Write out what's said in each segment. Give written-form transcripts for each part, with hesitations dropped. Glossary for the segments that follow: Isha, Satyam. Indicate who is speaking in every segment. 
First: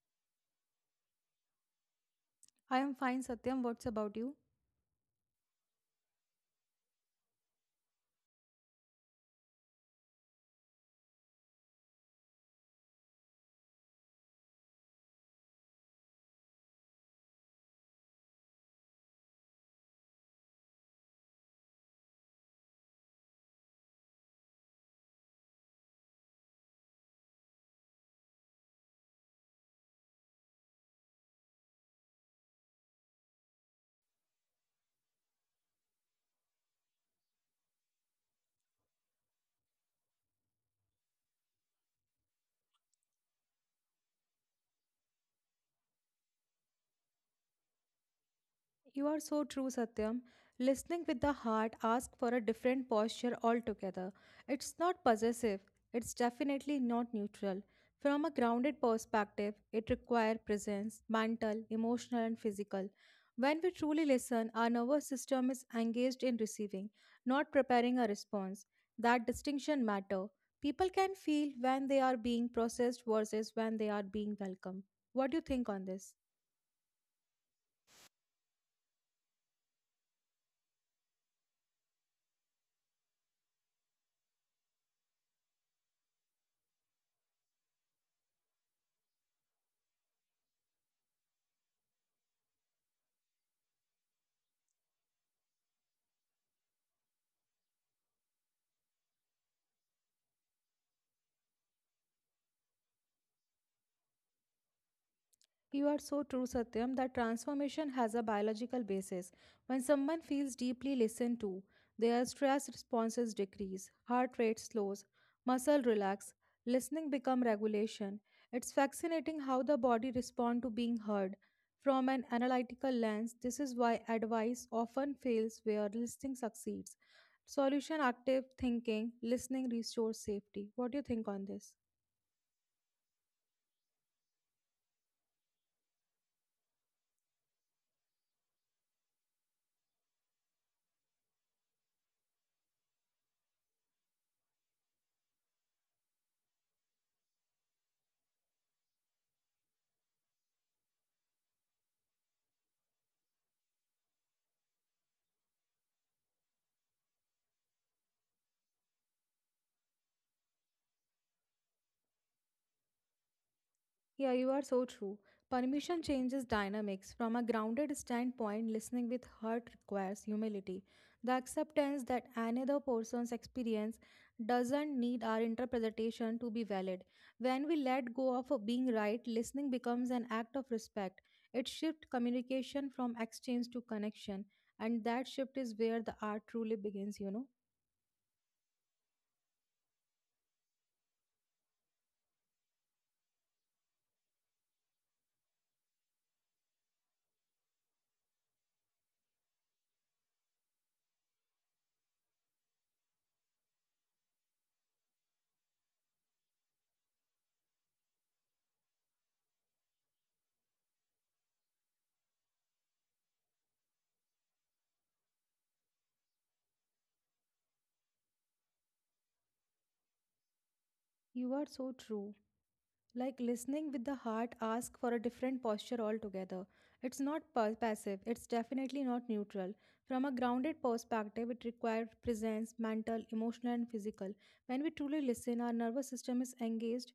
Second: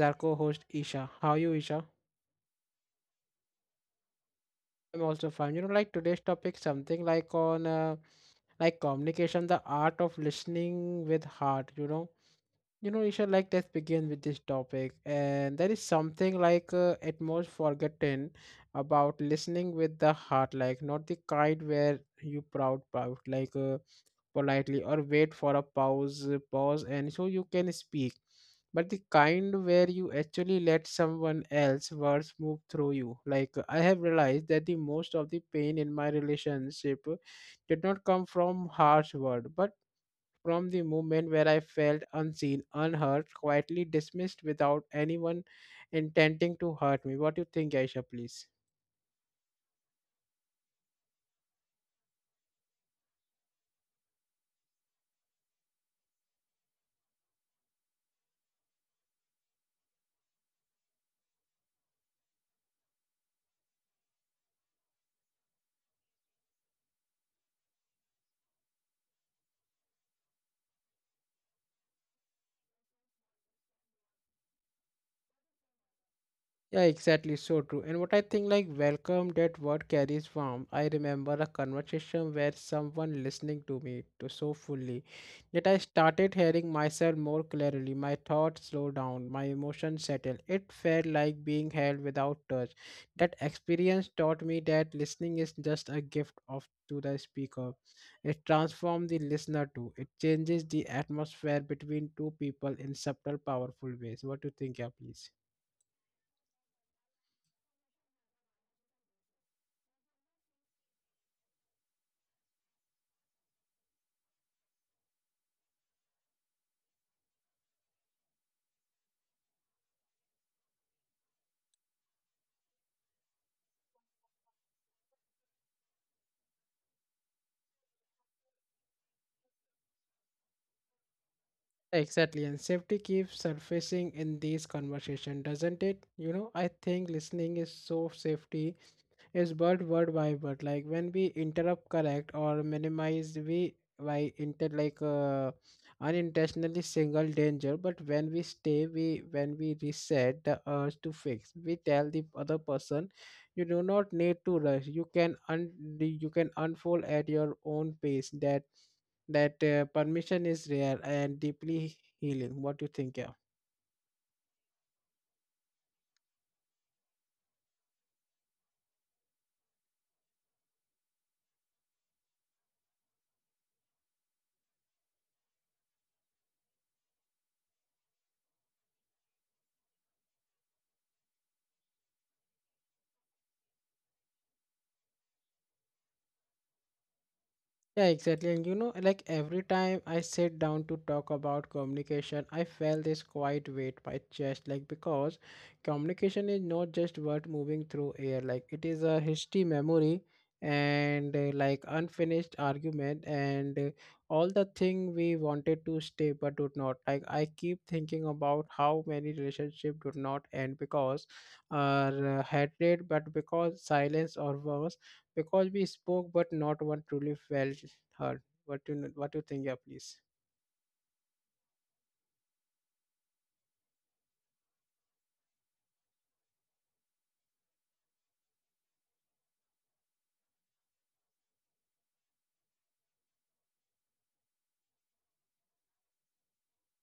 Speaker 1: our co-host Isha. How are you Isha?
Speaker 2: I am fine, Satyam. What's about you?
Speaker 1: I'm also fine. You know today's topic something like on like communication, the art of listening with heart, you know. You know Isha, let's begin with this topic and there is something at most forgotten about listening with the heart, like not the kind where you proud politely or wait for a pause and so you can speak, but the kind where you actually let someone else's words move through you. Like I have realized that the most of the pain in my relationship did not come from harsh words, but from the moment where I felt unseen, unheard, quietly dismissed without anyone intending to hurt me. What do you think, aisha, please?
Speaker 2: You are so true, Satyam. Listening with the heart asks for a different posture altogether. It's not possessive, it's definitely not neutral. From a grounded perspective, it requires presence, mental, emotional, and physical. When we truly listen, our nervous system is engaged in receiving, not preparing a response. That distinction matter. People can feel when they are being processed versus when they are being welcomed. What do you think on this?
Speaker 1: Yeah, exactly. So true. And what I think, like, welcome, that word carries warmth. I remember a conversation where someone listening to me to so fully that I started hearing myself more clearly. My thoughts slow down, my emotions settle. It felt like being held without touch. That experience taught me that listening is just a gift of to the speaker. It transforms the listener too. It changes the atmosphere between two people in subtle, powerful ways. What do you think, yeah, please?
Speaker 2: You are so true, Satyam, that transformation has a biological basis. When someone feels deeply listened to, their stress responses decrease, heart rate slows, muscle relax, listening become regulation. It's fascinating how the body respond to being heard. From an analytical lens, this is why advice often fails where listening succeeds. Solution active thinking, listening restores safety. What do you think on this?
Speaker 1: Exactly, and safety keeps surfacing in these conversation, doesn't it? You know, I think listening is so safety is word by word. Like when we interrupt, correct or minimize, we by inter like unintentionally single danger. But when we stay, we when we reset the urge to fix, we tell the other person, you do not need to rush. You can un you can unfold at your own pace. That permission is rare and deeply healing. What do you think? Yeah.
Speaker 2: Yeah, you are so true. Permission changes dynamics. From a grounded standpoint, listening with heart requires humility. The acceptance that another person's experience doesn't need our interpretation to be valid. When we let go of being right, listening becomes an act of respect. It shifts communication from exchange to connection, and that shift is where the art truly begins, you know.
Speaker 1: Yeah, exactly. And you know, like every time I sit down to talk about communication, I felt this quiet weight my chest, like because communication is not just word moving through air. Like it is a history, memory, and unfinished argument, and all the thing we wanted to stay but did not. Like I keep thinking about how many relationship did not end because, hatred, but because silence, or worse because we spoke but not one truly felt heard. What you think, yeah, please?
Speaker 2: You are so true. Like listening with the heart asks for a different posture altogether. It's not passive, it's definitely not neutral. From a grounded perspective, it requires presence, mental, emotional, and physical. When we truly listen, our nervous system is engaged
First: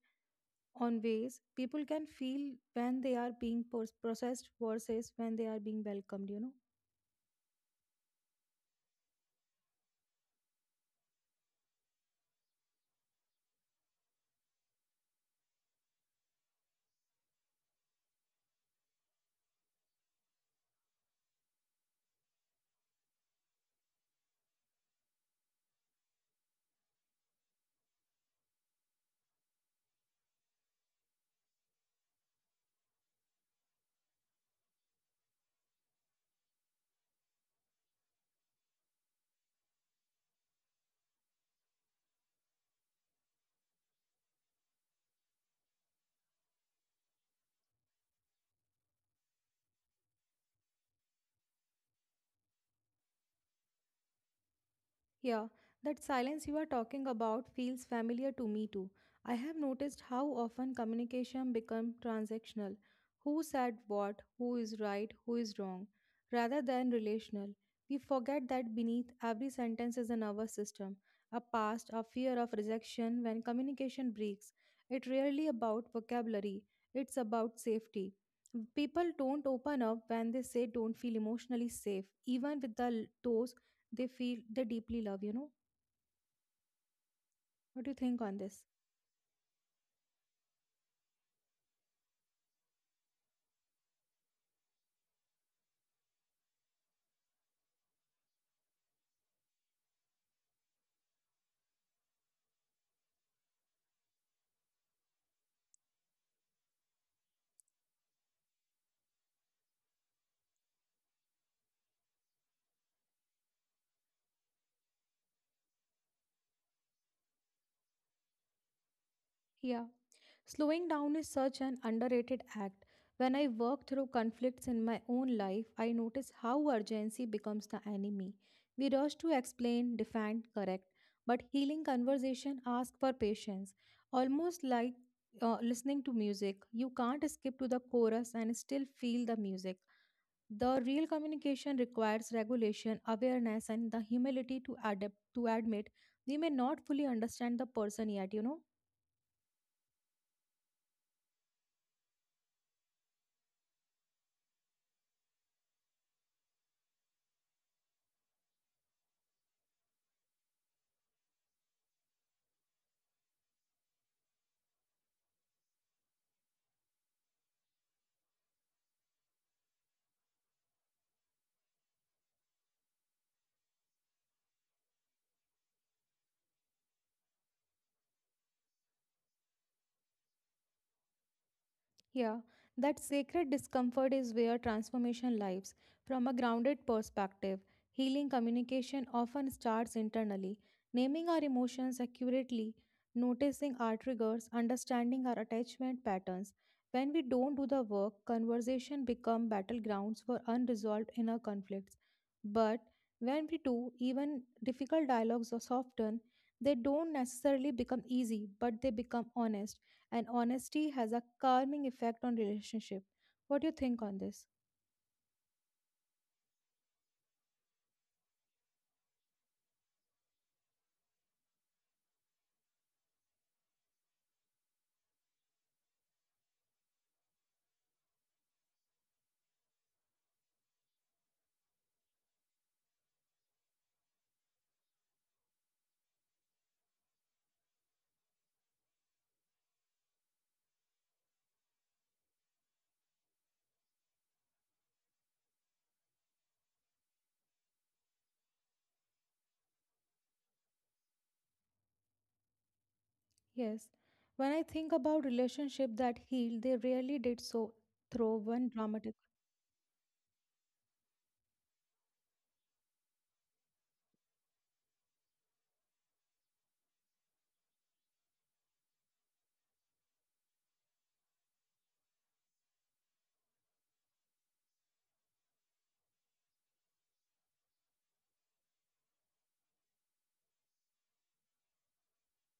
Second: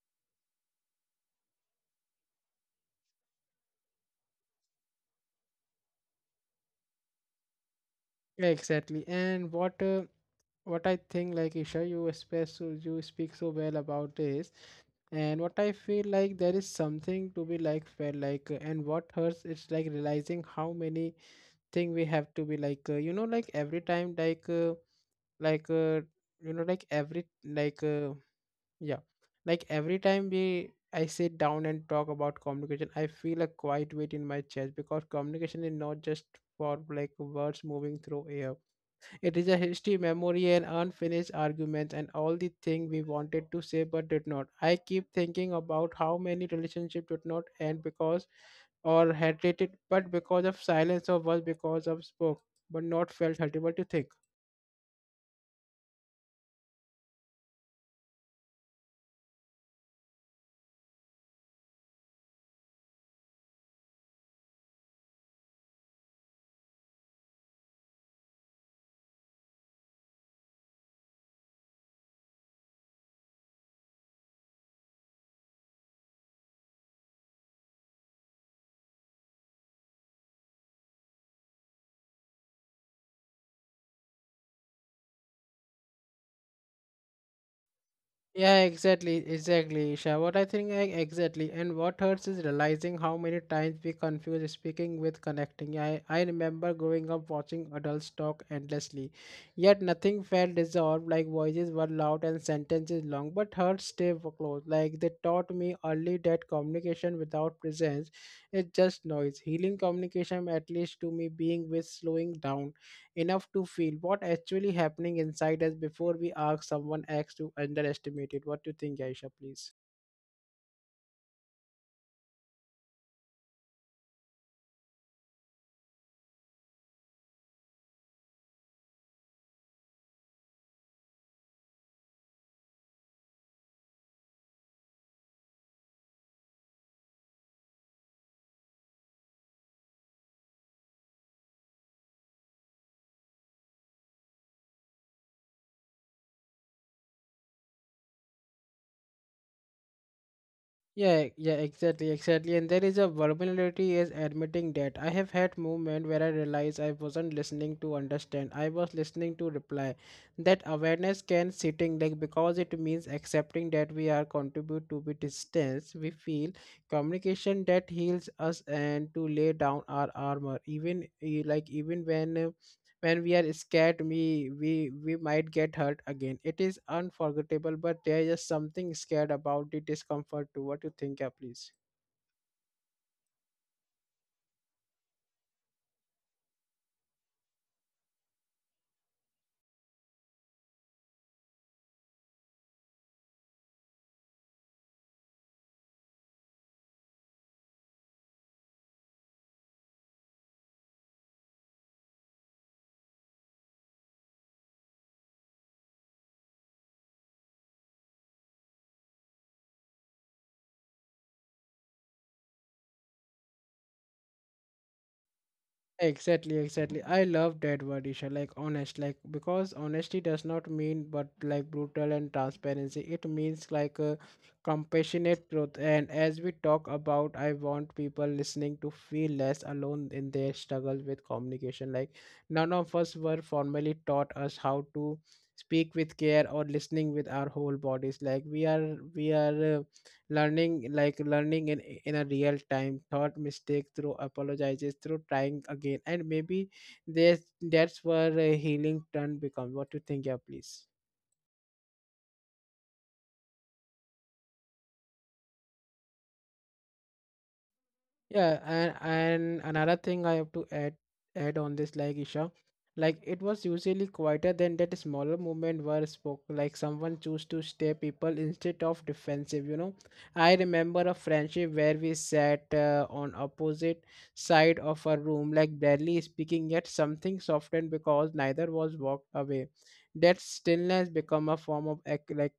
Speaker 2: on ways people can feel when they are being processed versus when they are being welcomed, you know.
Speaker 1: Yeah, exactly. And what I think, like, Isha, you speak so well about this, and what I feel like there is something to be like felt and what hurts is like realizing how many thing we have to be like you know like every time like you know like every like Yeah. Like every time we I sit down and talk about communication, I feel a quiet weight in my chest because communication is not just for words moving through air. It is a history, memory and unfinished arguments and all the thing we wanted to say but did not. I keep thinking about how many relationships did not end because or had it, but because of silence, or was because of spoke but not felt hurtful to think.
Speaker 2: Yeah, that silence you are talking about feels familiar to me too. I have noticed how often communication becomes transactional. Who said what, who is right, who is wrong, rather than relational. We forget that beneath every sentence is a nervous system, a past, a fear of rejection when communication breaks. It's rarely about vocabulary, it's about safety. People don't open up when they say don't feel emotionally safe, even with those they feel they deeply love, you know. What do you think on this?
Speaker 1: Yeah, exactly, exactly, Isha. What I think, exactly, and what hurts is realizing how many times we confuse speaking with connecting. I remember growing up watching adults talk endlessly, yet nothing felt resolved, like voices were loud and sentences long, but hearts close. Like they taught me early that communication without presence is just noise. Healing communication, at least to me, being with slowing down enough to feel what actually happening inside us before we ask someone else to underestimate it. What do you think, Aisha, please?
Speaker 2: Yeah. Slowing down is such an underrated act. When I work through conflicts in my own life, I notice how urgency becomes the enemy. We rush to explain, defend, correct, but healing conversation asks for patience, almost like listening to music. You can't skip to the chorus and still feel the music. The real communication requires regulation, awareness, and the humility to adapt to admit we may not fully understand the person yet, you know.
Speaker 1: Yeah, yeah, exactly, exactly. And there is a vulnerability is admitting that. I have had moment where I realized I wasn't listening to understand. I was listening to reply. That awareness can sitting, like, because it means accepting that we are contribute to be distance. We feel communication that heals us and to lay down our armor. Even even when we are scared, we we might get hurt again. It is unforgettable, but there is something scared about the discomfort too. What you think, yeah, please?
Speaker 2: Yeah, that sacred discomfort is where transformation lives. From a grounded perspective, healing communication often starts internally. Naming our emotions accurately, noticing our triggers, understanding our attachment patterns. When we don't do the work, conversation become battlegrounds for unresolved inner conflicts. But when we do, even difficult dialogues are softened. They don't necessarily become easy, but they become honest, and honesty has a calming effect on relationship. What do you think on this?
Speaker 1: Exactly, exactly. I love that word, Isha. Like honest, like because honesty does not mean but like brutal and transparency. It means like a compassionate truth. And as we talk about, I want people listening to feel less alone in their struggle with communication. Like none of us were formally taught us how to speak with care or listening with our whole bodies. Like we are learning, like learning in a real time thought mistake, through apologizes, through trying again. And maybe there's that's where healing turn becomes. What do you think, yeah, please?
Speaker 2: Yes, when I think about relationship that heal, they rarely did so through
Speaker 1: Yeah,
Speaker 2: one
Speaker 1: and
Speaker 2: drama.
Speaker 1: another thing I have to add on this, like Isha, like it was usually quieter than that smaller movement were spoke. Like someone chose to stay people instead of defensive. You know, I remember a friendship where we sat on opposite side of a room, like barely speaking, yet something softened because neither was walked away. That stillness become a form of ac- like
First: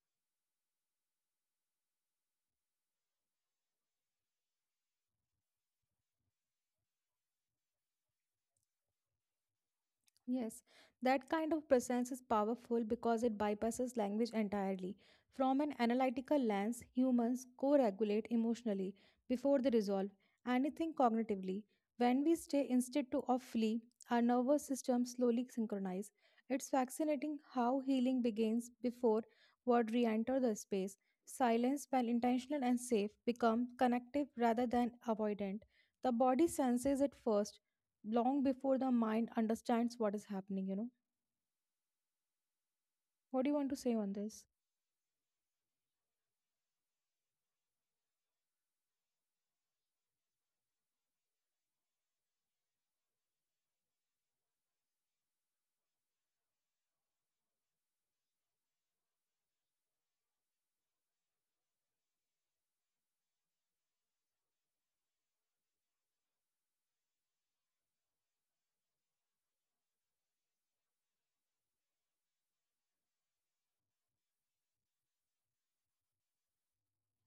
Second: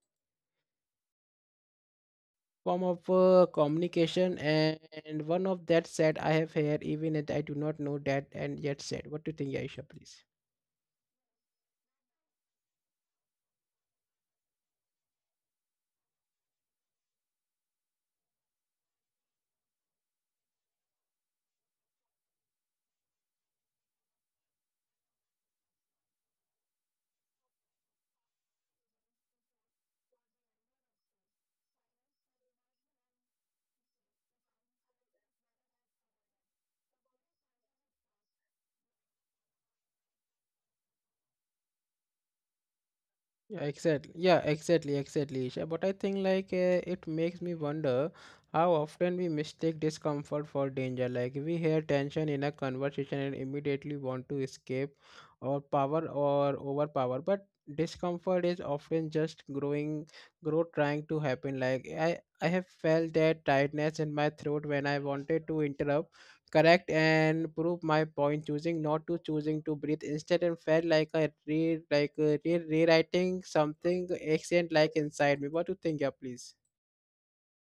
Speaker 1: form of uh, communication, and one of that said I have here even if I do not know that and yet said. What do you think, aisha, please?
Speaker 2: Yes, that kind of presence is powerful because it bypasses language entirely. From an analytical lens, humans co regulate emotionally before they resolve anything cognitively. When we stay instead to or flee, our nervous system slowly synchronizes. It's fascinating how healing begins before word re enter the space. Silence, when intentional and safe, becomes connective rather than avoidant. The body senses it first long before the mind understands what is happening, you know. What do you
Speaker 1: Yeah,
Speaker 2: want to say on
Speaker 1: exactly. Yeah,
Speaker 2: this?
Speaker 1: exactly, exactly, Isha. But I think it makes me wonder how often we mistake discomfort for danger. Like we hear tension in a conversation and immediately want to escape or power or overpower. But discomfort is often just growth trying to happen. Like I have felt that tightness in my throat when I wanted to interrupt correct and prove my point, choosing not to, choosing to breathe instead, and felt like rewriting something ancient like inside me. What do you think, yeah, please?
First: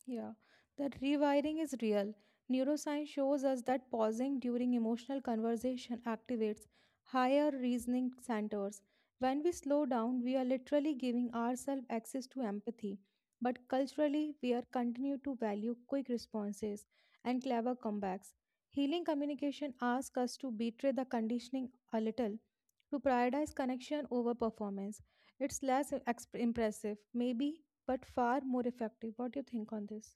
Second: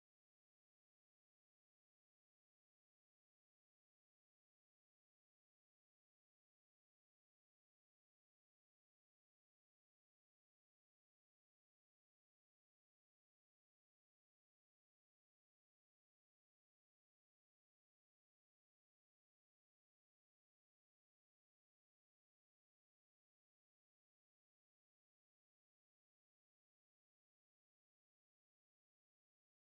Speaker 2: Yeah, that rewiring is real. Neuroscience shows us that pausing during emotional conversation activates higher reasoning centers. When we slow down, we are literally giving ourselves access to empathy. But culturally, we are continue to value quick responses and clever comebacks. Healing communication asks us to betray the conditioning a little who prioritize connection over performance. It's less impressive, maybe, but far more effective. What do you think on this?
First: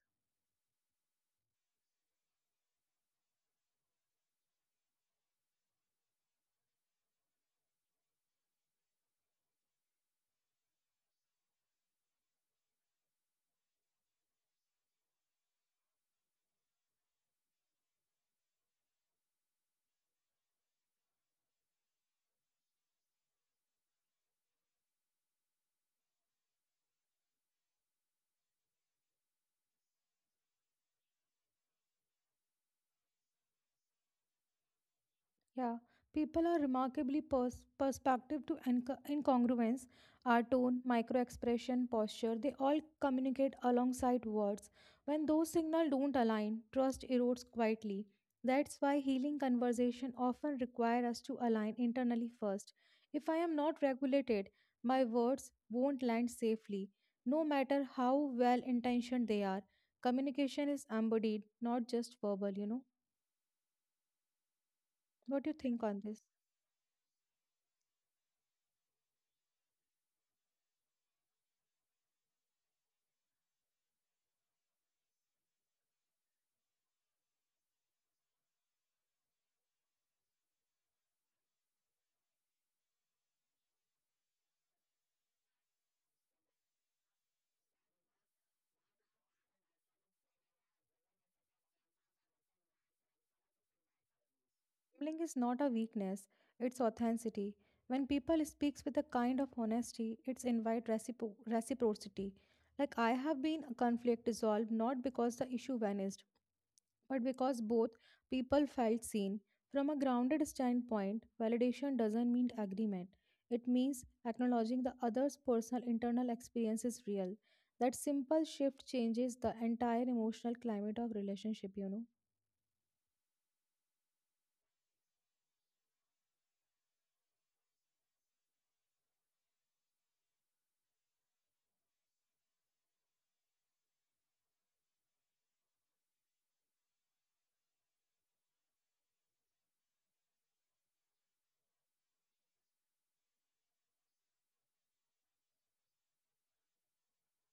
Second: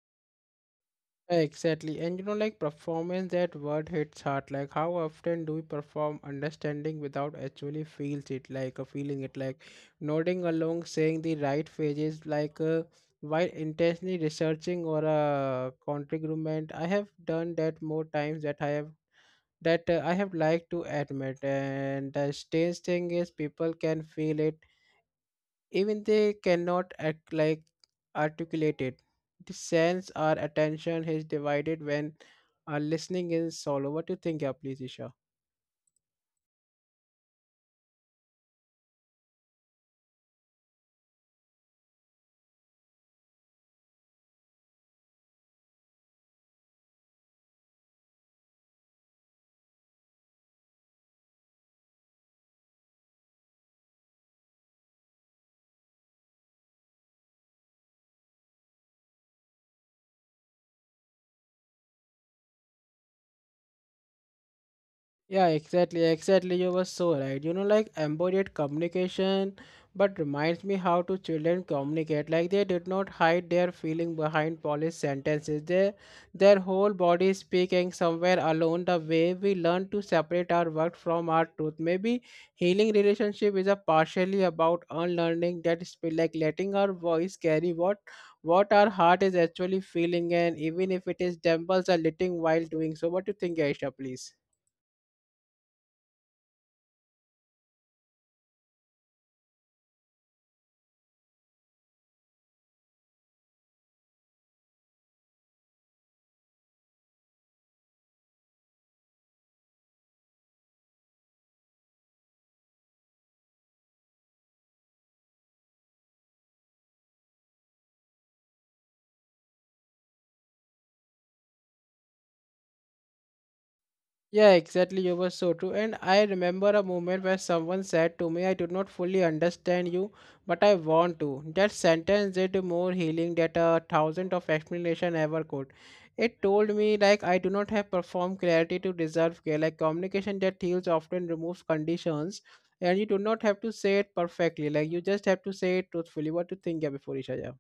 Speaker 1: Exactly. And you know, like performance, that word hits hard. Like how often do we perform understanding without actually feels it, like nodding along saying the right phrases while intentionally researching or a counter argument. I have done that more times that I have liked to admit. And the strange thing is, people can feel it, even they cannot act like articulate it. The sense our attention is divided when our listening is solo. What do you think, yeah, please, Isha?
Speaker 2: Yeah, people are remarkably perspective to incongruence. Our tone, micro expression, posture, they all communicate alongside words. When those signals don't align, trust erodes quietly. That's why healing conversation often require us to align internally first. If I am not regulated, my words won't land safely, no matter how well intentioned they are. Communication is embodied, not just verbal, you know.
Speaker 1: Yeah,
Speaker 2: What do you think
Speaker 1: exactly,
Speaker 2: on this?
Speaker 1: exactly. You were so right. You know, like embodied communication, but reminds me how to children communicate. Like they did not hide their feeling behind polished sentences. Their whole body is speaking somewhere alone. The way we learn to separate our work from our truth. Maybe healing relationship is a partially about unlearning that spill, like letting our voice carry what our heart is actually feeling, and even if it is trembles a little while doing so. What do you think, Aisha? Please.
Speaker 2: Gambling is not a weakness, it's authenticity. When people speaks with a kind of honesty, it's invite reciprocity. Like I have been a conflict resolved not because the issue vanished, but because both people felt seen. From a grounded standpoint, validation doesn't mean agreement. It means acknowledging the other's personal internal experience is real. That simple shift changes the entire emotional climate of relationship, you know.
Speaker 1: Yeah, exactly. You were so true. And I remember a moment where someone said to me, I do not fully understand you, but I want to. That sentence did more healing than a thousand of explanation ever could. It told me like I do not have performed clarity to deserve care. Like communication that heals often removes conditions, and you do not have to say it perfectly. Like you just have to say it truthfully. What to think, yeah, before Isha? Yeah.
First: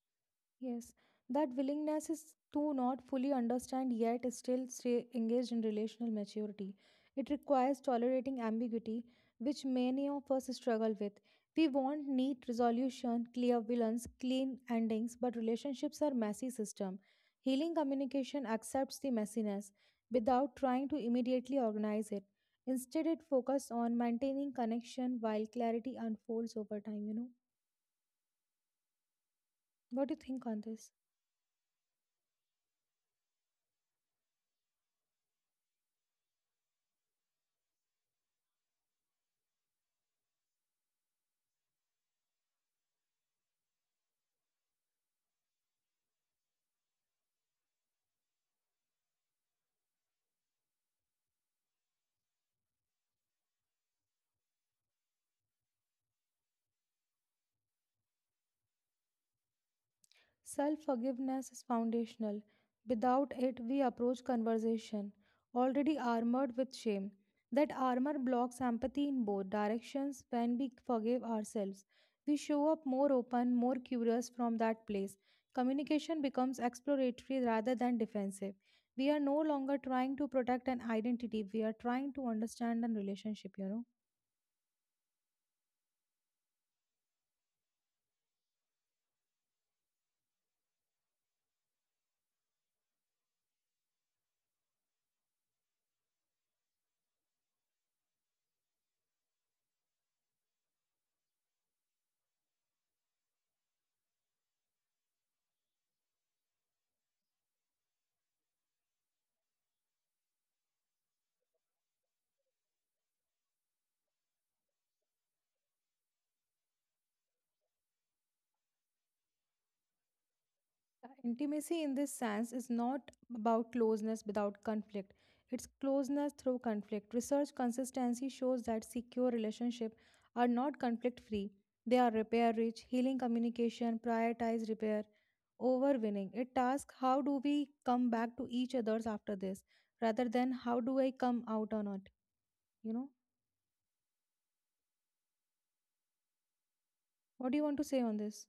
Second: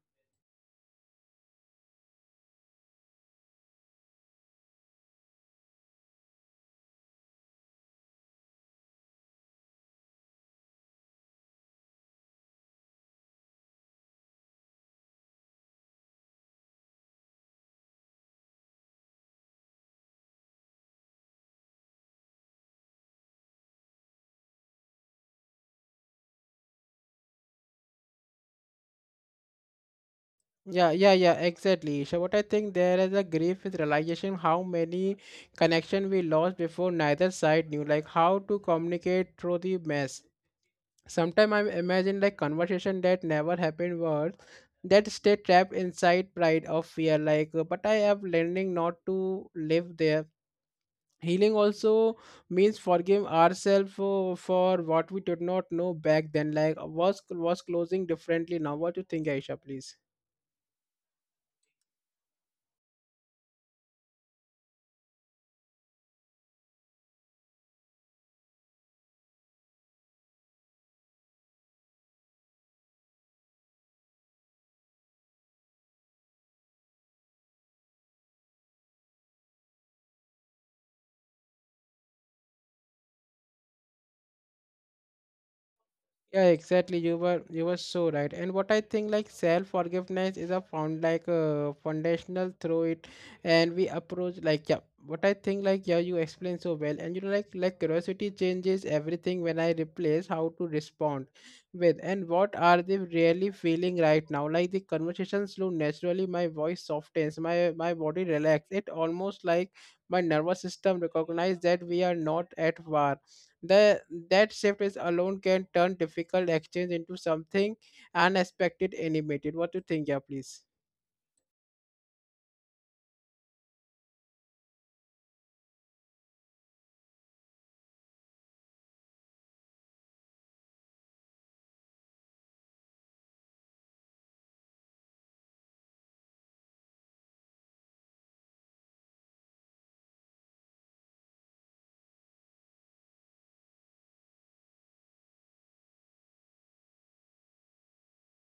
Speaker 2: Yes, that willingness is to not fully understand yet is still stay engaged in relational maturity. It requires tolerating ambiguity, which many of us struggle with. We want neat resolution, clear villains, clean endings, but relationships are messy system. Healing communication accepts the messiness without trying to immediately organize it. Instead, it focuses on maintaining connection while clarity unfolds over time, you know. What do you think on
Speaker 1: Yeah,
Speaker 2: this?
Speaker 1: yeah, yeah, exactly. So what I think, there is a grief is realization how many connection we lost before neither side knew, like how to communicate through the mess. Sometimes I imagine like conversation that never happened, words that stay trapped inside pride or fear. But I am learning not to live there. Healing also means forgive ourselves for what we did not know back then. Like, was closing differently now. What do you think, Aisha? Please.
Speaker 2: Self forgiveness is foundational. Without it, we approach conversation already armored with shame. That armor blocks empathy in both directions when we forgive ourselves. We show up more open, more curious from that place. Communication becomes exploratory rather than defensive. We are no longer trying to protect an identity, we are trying to understand a relationship, you know.
Speaker 1: Yeah, exactly. You were so right. And what I think, like, self forgiveness is a foundational, through it, and we approach like yeah. What I think, like, yeah, you explained so well. And you know, like curiosity changes everything. When I replace how to respond with and what are they really feeling right now, like the conversation flow naturally, my voice softens, my body relax. It almost like my nervous system recognize that we are not at war. The that shift is alone can turn difficult exchange into something unexpected, animated. What do you think, yeah, please?
Speaker 2: Intimacy in this sense is not about closeness without conflict. It's closeness through conflict. Research consistency shows that secure relationships are not conflict free. They are repair rich, healing communication, prioritize repair over winning. It asks how do we come back to each others after this rather than how do I come out on it? You know? What do you want to say on this?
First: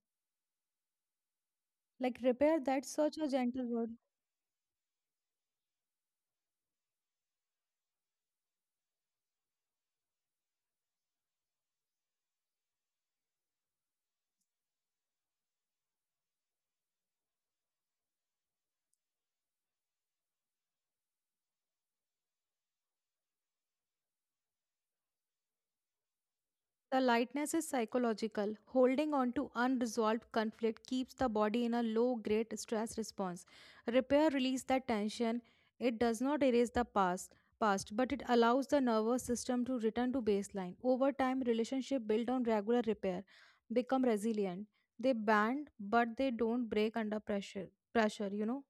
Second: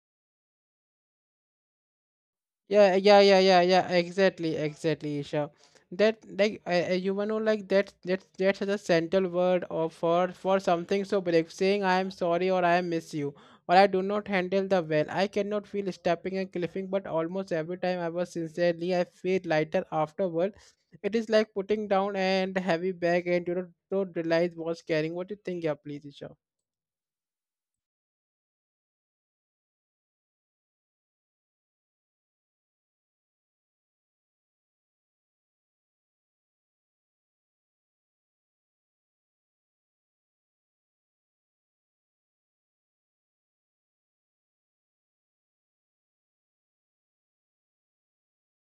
Speaker 2: Like repair, that's
Speaker 1: yeah yeah
Speaker 2: such a
Speaker 1: yeah yeah
Speaker 2: gentle
Speaker 1: yeah
Speaker 2: word.
Speaker 1: exactly, exactly, Isha. That like a human who like that's the central word or for something so brave, saying I am sorry or I miss you or I do not handle the well I cannot feel stepping and cliffing, but almost every time I was sincerely I feel lighter afterward. It is like putting down and heavy bag and you don't realize was carrying. What do you think? Yeah, please, Isha.
Speaker 2: The lightness is psychological. Holding on to unresolved conflict keeps the body in a low grade stress response. Repair releases that tension. It does not erase the past, but it allows the nervous system to return to baseline. Over time, relationships built on regular repair become resilient. They bend, but they don't break under pressure. Pressure, you know.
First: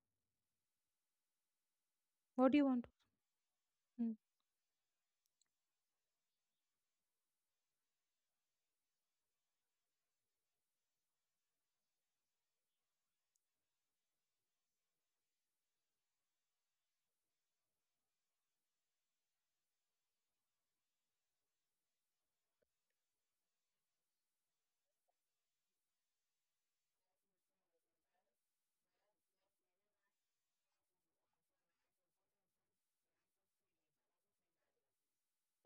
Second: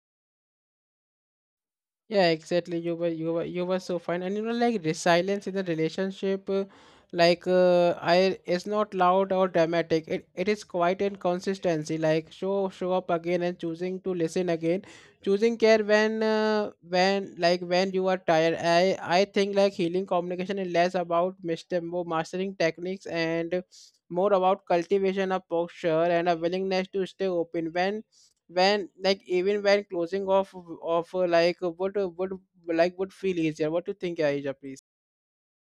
Speaker 1: Yeah,
Speaker 2: What do you
Speaker 1: exactly.
Speaker 2: want?
Speaker 1: You were so
Speaker 2: Hmm.
Speaker 1: fine, and you know, like resilience in the relationship, like I it's not loud or dramatic. It is quiet and consistency. Like show up again and choosing to listen again, choosing care when like when you are tired. I think like healing communication is less about master more mastering techniques and more about cultivation of posture and a willingness to stay open when like even when closing off of like would like would feel easier. What do you think, Aisha, please?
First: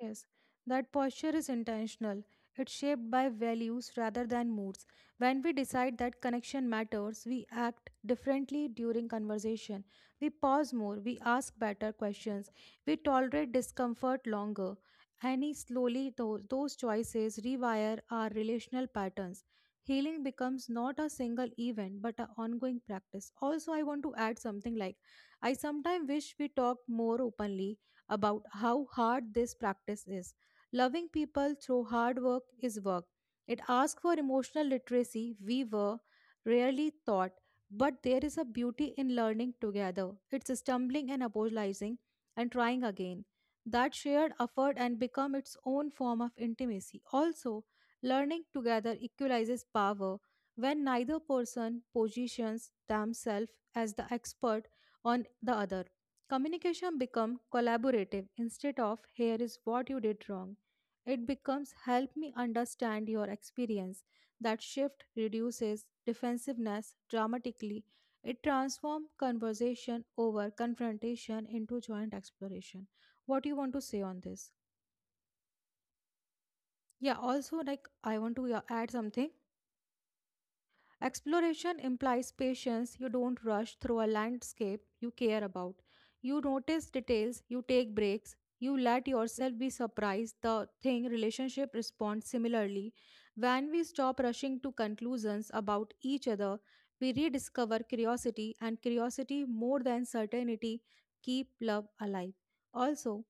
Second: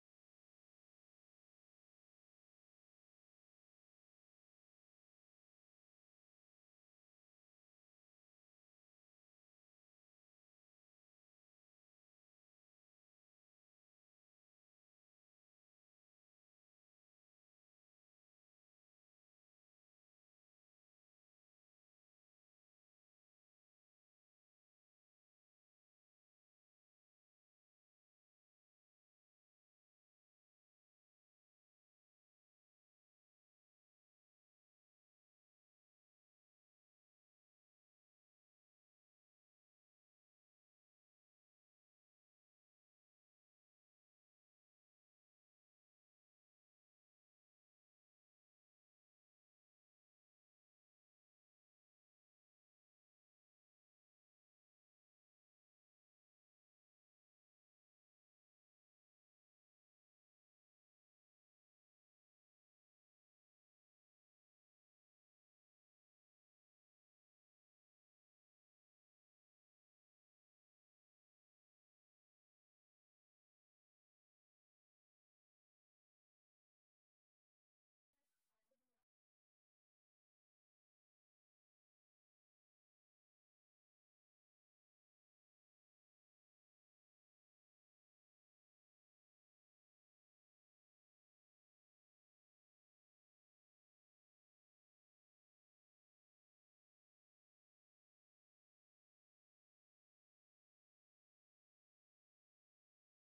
Speaker 2: Yes, that posture is intentional. It's shaped by values rather than moods. When we decide that connection matters, we act differently during conversation. We pause more, we ask better questions, we tolerate discomfort longer. And slowly, those choices rewire our relational patterns. Healing becomes not a single event but an ongoing practice. Also, I want to add something like I sometimes wish we talked more openly about how hard this practice is. Loving people through hard work is work. It asks for emotional literacy we were rarely taught, but there is a beauty in learning together. It's stumbling and apologizing and trying again. That shared effort and become its own form of intimacy. Also, learning together equalizes power when neither person positions themselves as the expert on the other. Communication becomes collaborative instead of here is what you did wrong. It becomes help me understand your experience. That shift reduces defensiveness dramatically. It transforms conversation over confrontation into joint exploration. What do you want to say on this? Yeah, also like I want to, yeah, add something. Exploration implies patience. You don't rush through a landscape you care about. You notice details, you take breaks, you let yourself be surprised. The thing relationship responds similarly. When we stop rushing to conclusions about each other, we rediscover curiosity, and curiosity more than certainty keep love alive. Also,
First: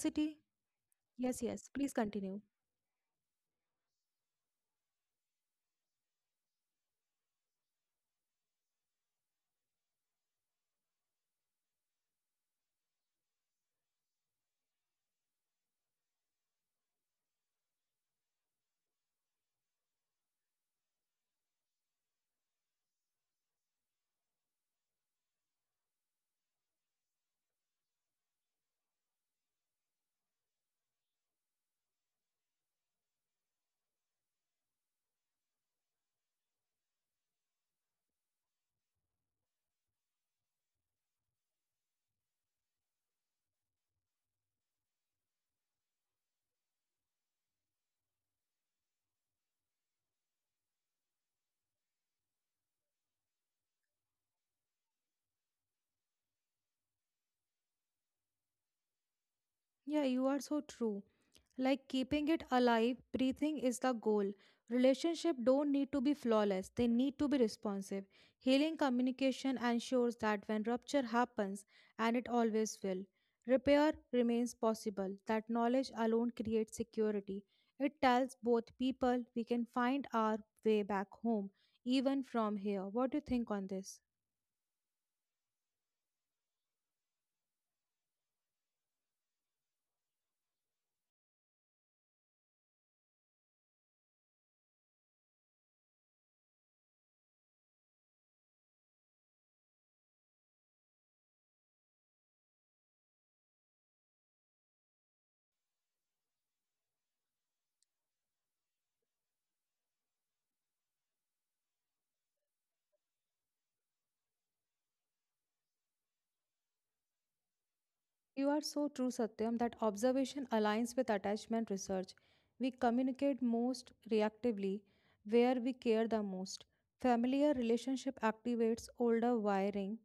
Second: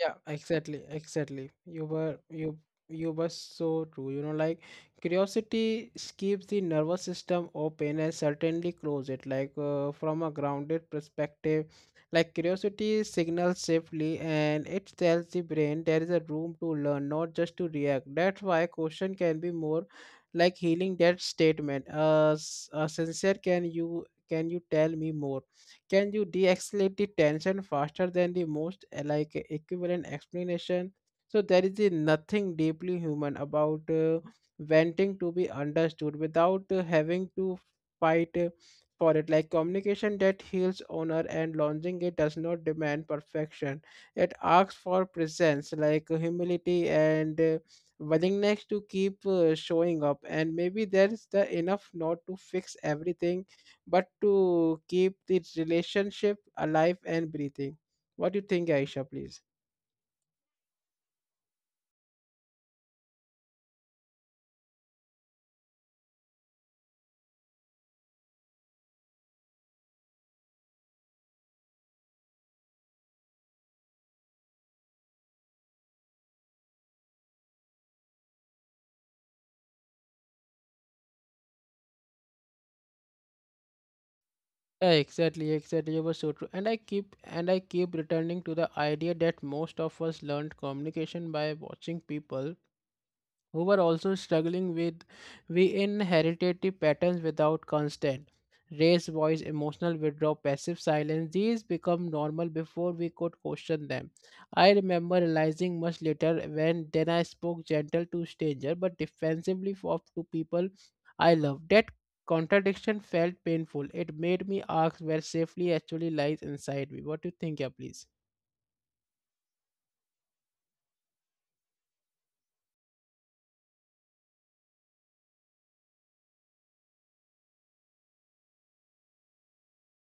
Speaker 1: Yeah, exactly,
Speaker 2: Yes,
Speaker 1: exactly.
Speaker 2: yes,
Speaker 1: You
Speaker 2: please
Speaker 1: were
Speaker 2: continue.
Speaker 1: you you were so true. You know, like curiosity keeps the nervous system open and certainly close it. Like from a grounded perspective, like curiosity signals safely and it tells the brain there is a room to learn, not just to react. That's why question can be more like healing that statement. Sincere, can you tell me more? Can you de-escalate the tension faster than the most like equivalent explanation? So there is a nothing deeply human about wanting to be understood without having to fight for it. Like communication that heals honor and launching it does not demand perfection. It asks for presence, like humility and willingness to keep showing up. And maybe there is the enough not to fix everything but to keep the relationship alive and breathing. What do you think, Aisha, please?
Speaker 2: Yeah, you are so true. Like keeping it alive, breathing is the goal. Relationship don't need to be flawless, they need to be responsive. Healing communication ensures that when rupture happens, and it always will, repair remains possible. That knowledge alone creates security. It tells both people we can find our way back home, even from here. What do you think on this?
Speaker 1: Yeah, exactly, exactly. You were so true. And I keep returning to the idea that most of us learned communication by watching people who were also struggling with we inherited the patterns without constant raised voice emotional withdrawal passive silence. These become normal before we could question them. I remember realizing much later when then I spoke gentle to stranger but defensively for to people I loved. That contradiction felt painful. It made me ask where safely actually lies inside me. What do you think? Yeah, please.
Speaker 2: You are so true, Satyam, that observation aligns with attachment research. We communicate most reactively where we care the most. Familiar relationship activates older wiring.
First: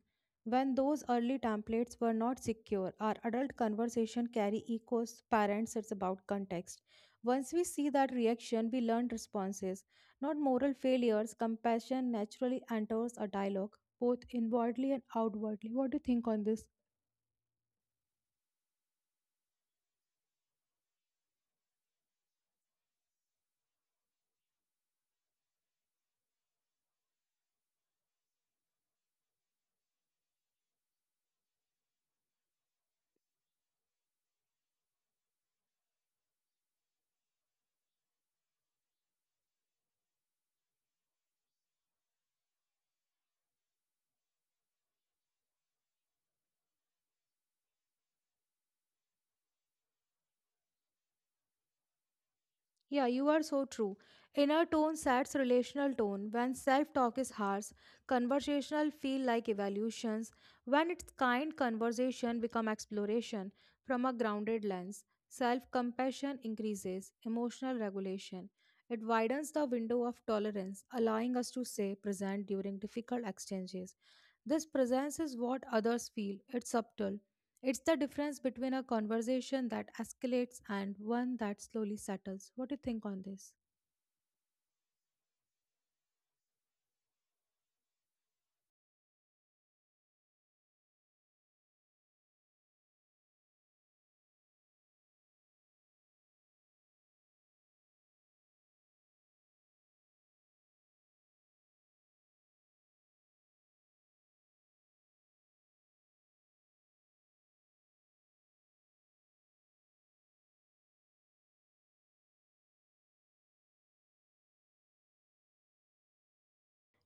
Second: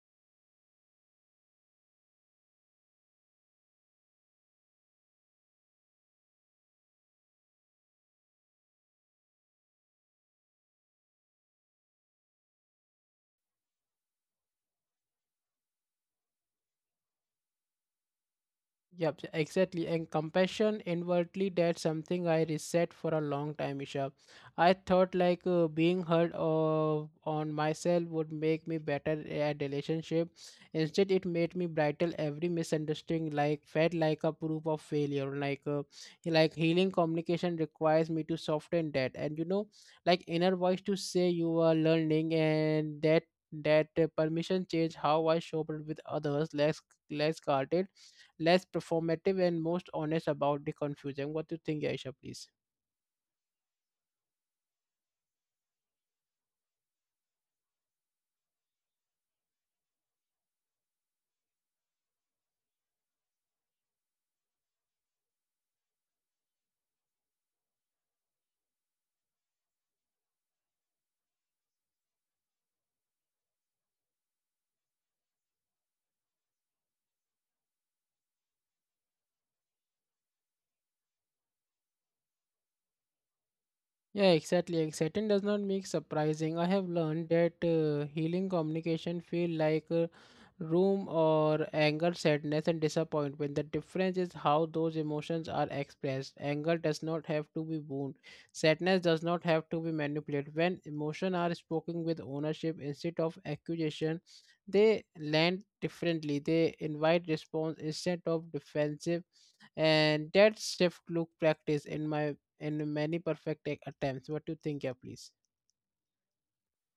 Speaker 2: When those early templates were not secure, our adult conversation carry echoes. Parents, it's about context. Once we see that reaction, we learn responses, not moral failures. Compassion naturally enters a dialogue, both inwardly and outwardly. What do you think on this?
Speaker 1: Yep, exactly. And compassion inwardly, that's something I reset for a long time, Isha. I thought like being hurt on myself would make me better at relationship. Instead, it made me bridle every misunderstanding, like felt like a proof of failure. Like healing communication requires me to soften that, and you know, like inner voice to say you are learning, and that permission change how I show up with others, less less guarded, less performative and most honest about the confusion. What do you think, Aisha, please?
Speaker 2: Yeah, you are so true. Inner tone sets relational tone. When self-talk is harsh, conversational feel like evaluations. When it's kind, conversation become exploration from a grounded lens. Self-compassion increases emotional regulation. It widens the window of tolerance, allowing us to stay present during difficult exchanges. This presence is what others feel. It's subtle, it's the difference between a conversation that escalates and one that slowly settles. What do you think on this?
Speaker 1: Yeah, exactly. Exciting does not make surprising. I have learned that healing communication feel like room or anger, sadness, and disappointment. The difference is how those emotions are expressed. Anger does not have to be wound. Sadness does not have to be manipulated. When emotions are spoken with ownership instead of accusation, they land differently. They invite response instead of defensive, and that shift look practice in my in many perfect attempts. What do you think? Yeah, please.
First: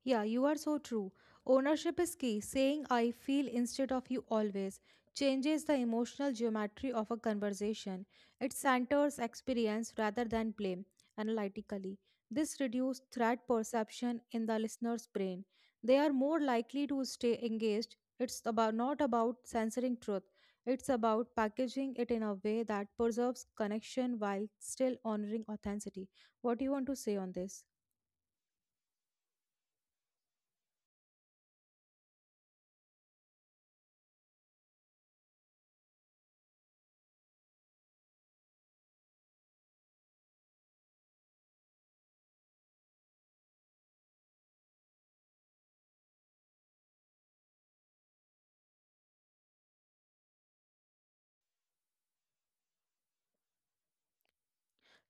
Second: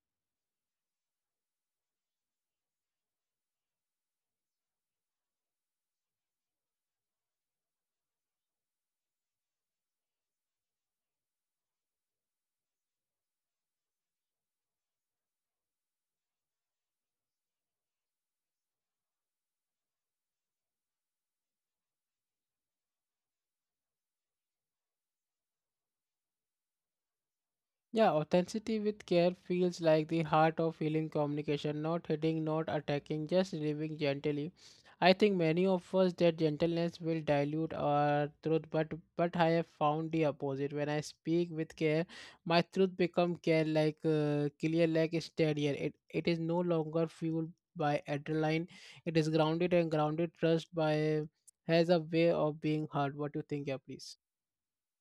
Speaker 2: Yeah, you are so true. Ownership is key. Saying I feel instead of you always changes the emotional geometry of a conversation. It centers experience rather than blame analytically. This reduces threat perception in the listener's brain. They are more likely to stay engaged. It's about not about censoring truth. It's about packaging it in a way that preserves connection while still honoring authenticity. What do you want to say on this?
Speaker 1: Yeah, authenticity with care feels like the heart of healing communication, not hitting, not attacking, just living gently. I think many of us that gentleness will dilute our truth, but I have found the opposite. When I speak with care, my truth become care like clear, like steadier. It is no longer fueled by adrenaline. It is grounded and grounded trust by has a way of being heard. What do you think? Yeah, please.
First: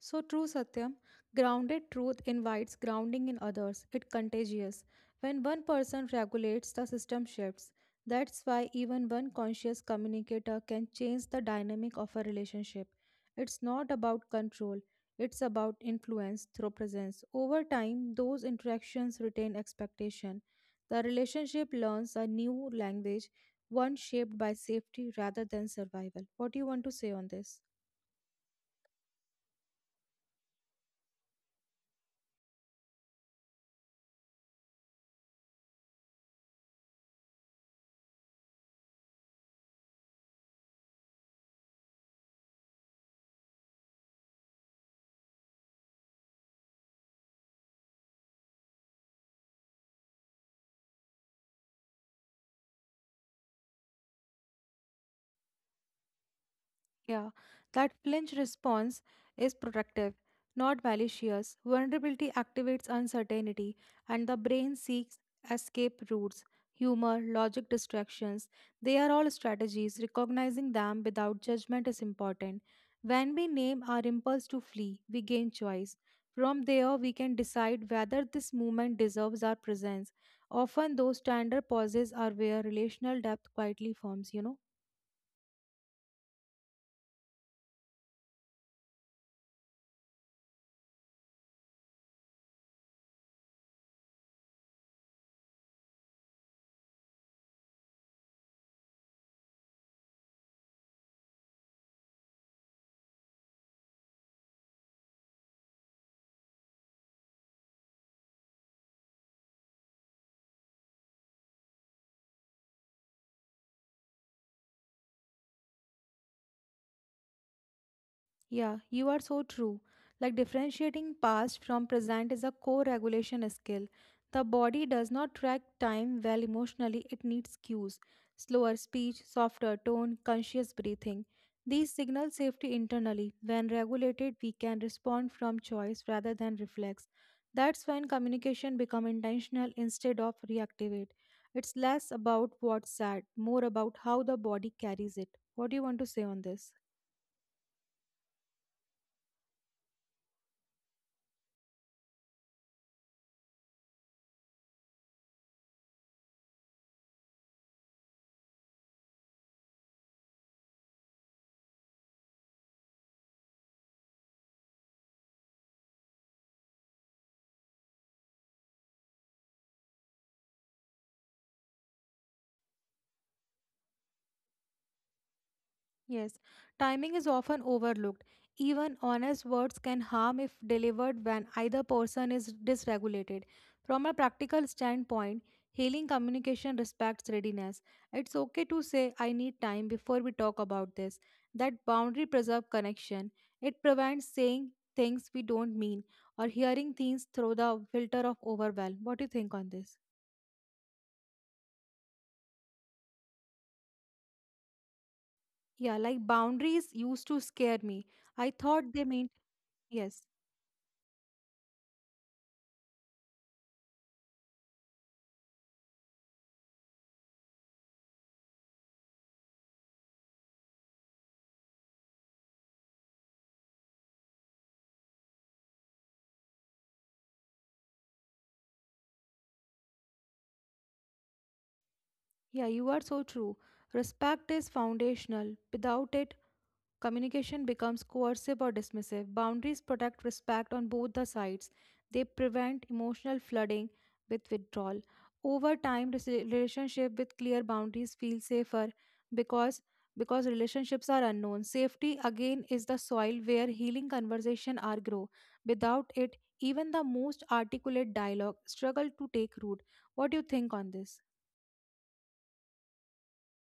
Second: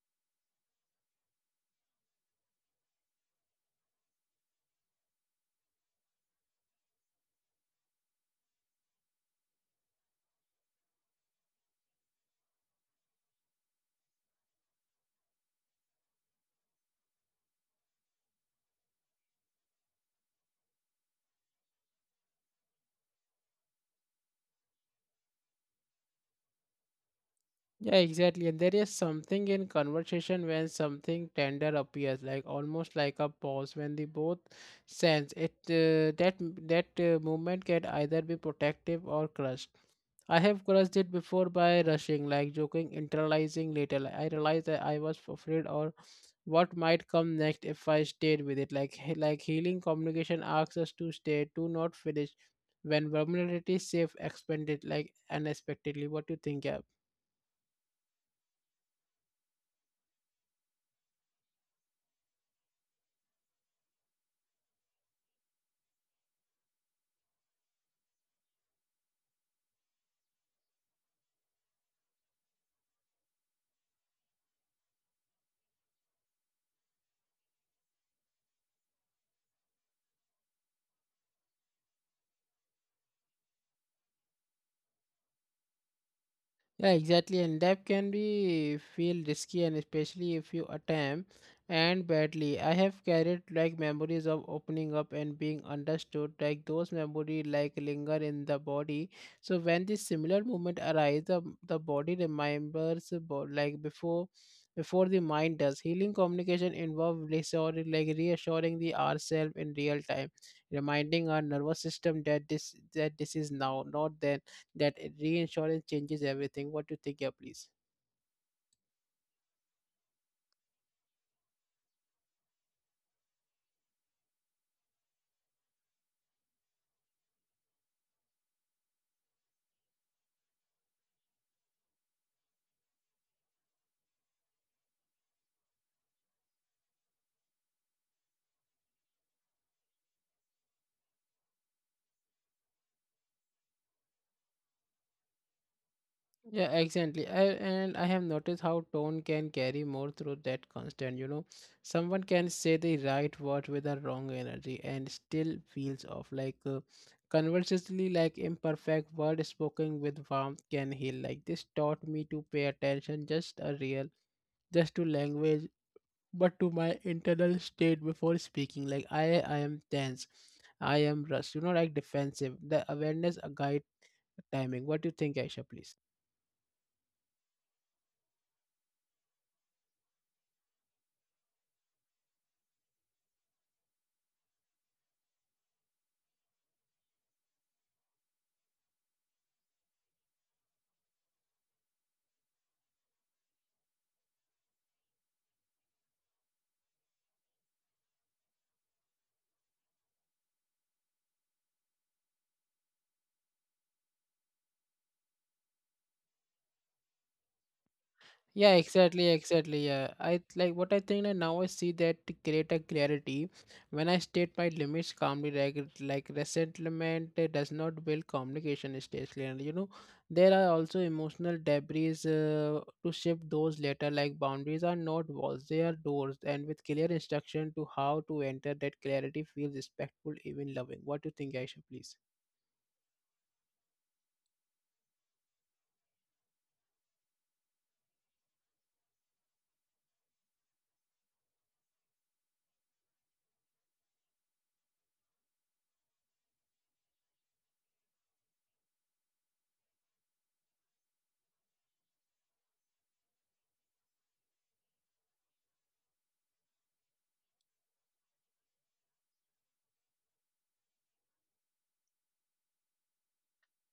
Speaker 2: So true Satyam, grounded truth invites grounding in others. It contagious. When one person regulates, the system shifts. That's why even one conscious communicator can change the dynamic of a relationship. It's not about control, it's about influence through presence. Over time, those interactions retain expectation. The relationship learns a new language, one shaped by safety rather than survival. What do you want to say on this?
Speaker 1: Yeah, exactly. And there is something in conversation when something tender appears, like almost like a pause when they both sense it. That movement can either be protective or crushed. I have crushed it before by rushing, like joking, internalizing later. Like, I realized that I was afraid or what might come next if I stayed with it. Like healing communication asks us to stay, to not finish. When vulnerability safe expanded like unexpectedly. What do you think, Gab?
Speaker 2: Yeah, that flinch response is protective, not malicious. Vulnerability activates uncertainty, and the brain seeks escape routes. Humor, logic distractions, they are all strategies. Recognizing them without judgment is important. When we name our impulse to flee, we gain choice. From there, we can decide whether this movement deserves our presence. Often, those tender pauses are where relational depth quietly forms, you know.
Speaker 1: Yeah, exactly, and that can be feel risky, and especially if you attempt and badly. I have carried like memories of opening up and being understood, like those memory like linger in the body. So when this similar moment arises, the body remembers about like before the mind does. Healing communication involves reassuring like reassuring the ourselves in real time, reminding our nervous system that this is now, not then, that reinsurance changes everything. What do you think? Yeah, please.
Speaker 2: Yeah, you are so true. Like differentiating past from present is a core regulation skill. The body does not track time well emotionally, it needs cues slower speech, softer tone, conscious breathing. These signal safety internally. When regulated, we can respond from choice rather than reflex. That's when communication becomes intentional instead of reactivate. It's less about what's said, more about how the body carries it. What do you want to say on
Speaker 1: Yeah,
Speaker 2: this?
Speaker 1: exactly. I have noticed how tone can carry more through that constant, you know. Someone can say the right word with the wrong energy and still feels off. Like conversely, like imperfect word spoken with warmth can heal. Like this taught me to pay attention just a real just to language but to my internal state before speaking. Like I am tense. I am rushed, you know, like defensive. The awareness guides timing. What do you think, Aisha, please?
Speaker 2: Yes, timing is often overlooked. Even honest words can harm if delivered when either person is dysregulated. From a practical standpoint, healing communication respects readiness. It's okay to say, I need time before we talk about this. That boundary preserves connection. It prevents saying things we don't mean or hearing things through the filter of overwhelm. What do you think on this? Yeah, like boundaries used to scare me. I
Speaker 1: Yeah,
Speaker 2: thought they
Speaker 1: exactly,
Speaker 2: meant
Speaker 1: exactly. Yeah, I
Speaker 2: yes.
Speaker 1: like what I think that now I see that greater clarity when I state my limits calmly, like resentment does not build communication stage, and you know, there are also emotional debris to shift those later. Like boundaries are not walls; they are doors, and with clear instruction to how to enter, that clarity feels respectful, even loving. What do you think, Aisha, please?
Speaker 2: Yeah, you are so true. Respect is foundational. Without it, communication becomes coercive or dismissive. Boundaries protect respect on both the sides. They prevent emotional flooding with withdrawal. Over time, relationship with clear boundaries feel safer because because relationships are unknown. Safety again is the soil where healing conversation are grow. Without it, even the most articulate dialogue struggle to take root. What do you think on this?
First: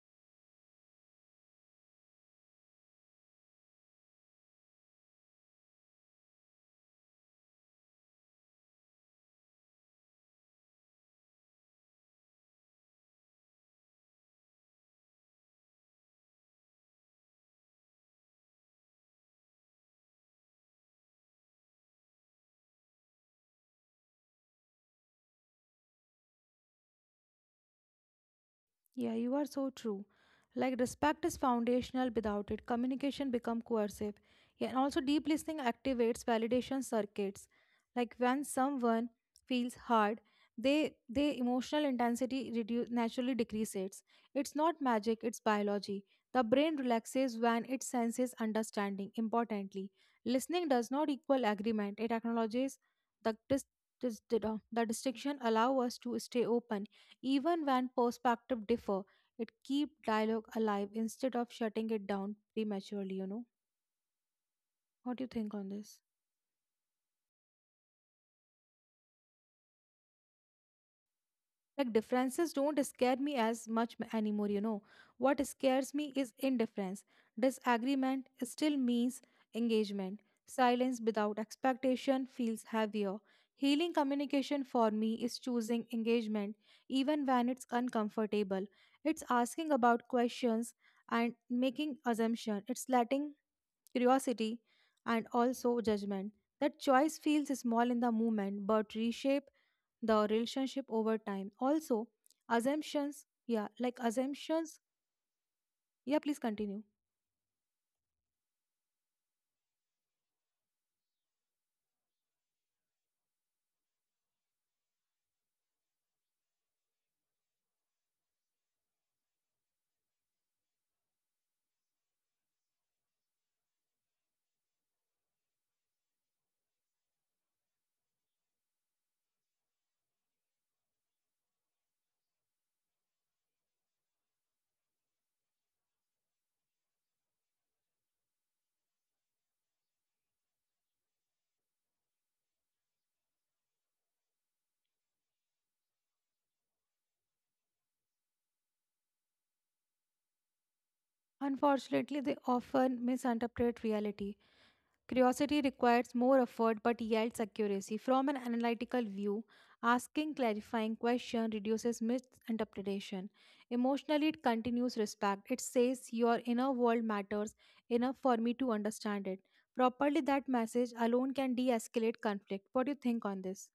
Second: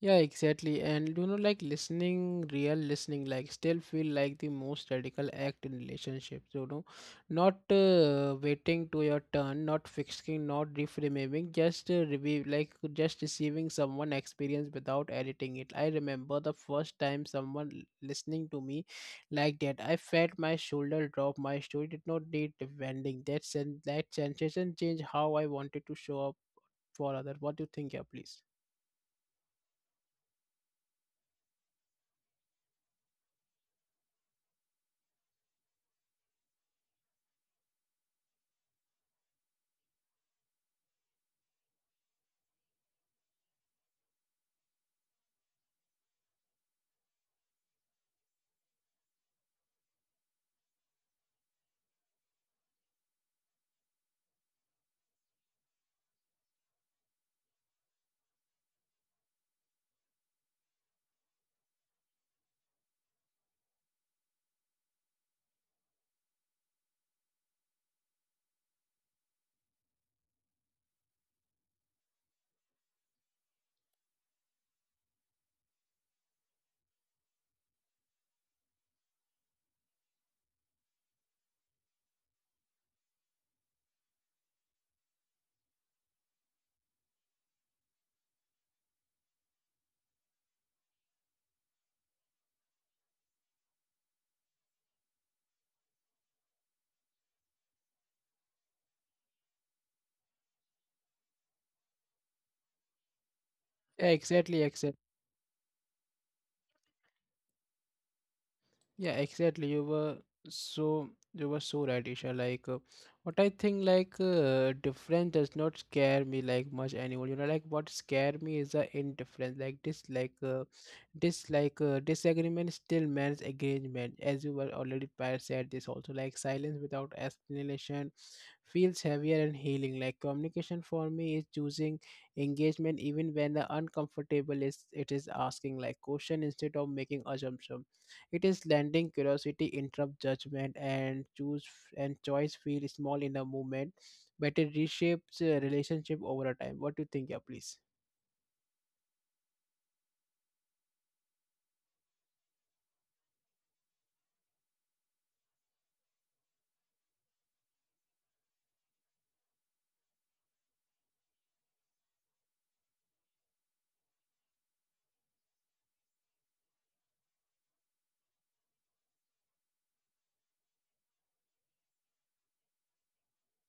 Speaker 1: Yeah, exactly. And you know, like listening, real listening, like still feel like the most radical act in relationships. You know, not waiting to your turn, not fixing, not reframing, just review, like just receiving someone experience without editing it. I remember the first time someone listening to me like that. I felt my shoulder drop. My story did not need defending. That sensation changed how I wanted to show up for others. What do you think? Yeah, please.
Speaker 2: Yeah, you are so true. Like respect is foundational. Without it, communication become coercive. Yeah, and also deep listening activates validation circuits. Like when someone feels hard, they emotional intensity reduce naturally decreases. It's not magic, it's biology. The brain relaxes when it senses understanding. Importantly, listening does not equal agreement. It acknowledges the dis- the distinction allow us to stay open even when perspective differ, it keep dialogue alive instead of shutting it down prematurely, you know. What do you think on this? Like differences don't scare me as anymore, you know. What scares me is indifference. Disagreement still means engagement. Silence without expectation feels heavier. Healing communication for me is choosing engagement even when it's uncomfortable. It's asking about questions and making assumption. It's letting curiosity, and also judgment. That choice feels small in the moment but reshape the relationship over time. Also, assumptions, yeah, like
Speaker 1: Yeah, exactly,
Speaker 2: assumptions,
Speaker 1: exactly.
Speaker 2: yeah, please continue.
Speaker 1: Yeah, exactly. You were so right, Isha. Like, what I think, like, difference does not scare me like much anymore. You know, like what scare me is the indifference, like this, like, this, like, disagreement still means engagement, as you were already prior said this also. Like, silence without explanation feels heavier and healing. Like, communication for me is choosing engagement even when the uncomfortable is it is asking like question instead of making assumption, it is landing curiosity interrupt judgment, and choice feel small in the moment, but it reshapes relationship over a time. What do you think? Yeah, please.
Speaker 2: Unfortunately, they often misinterpret reality. Curiosity requires more effort but yields accuracy. From an analytical view, asking clarifying question reduces misinterpretation. Emotionally, it continues respect. It says your inner world matters enough for me to understand it. Properly, that message alone can de-escalate conflict. What do you think on this?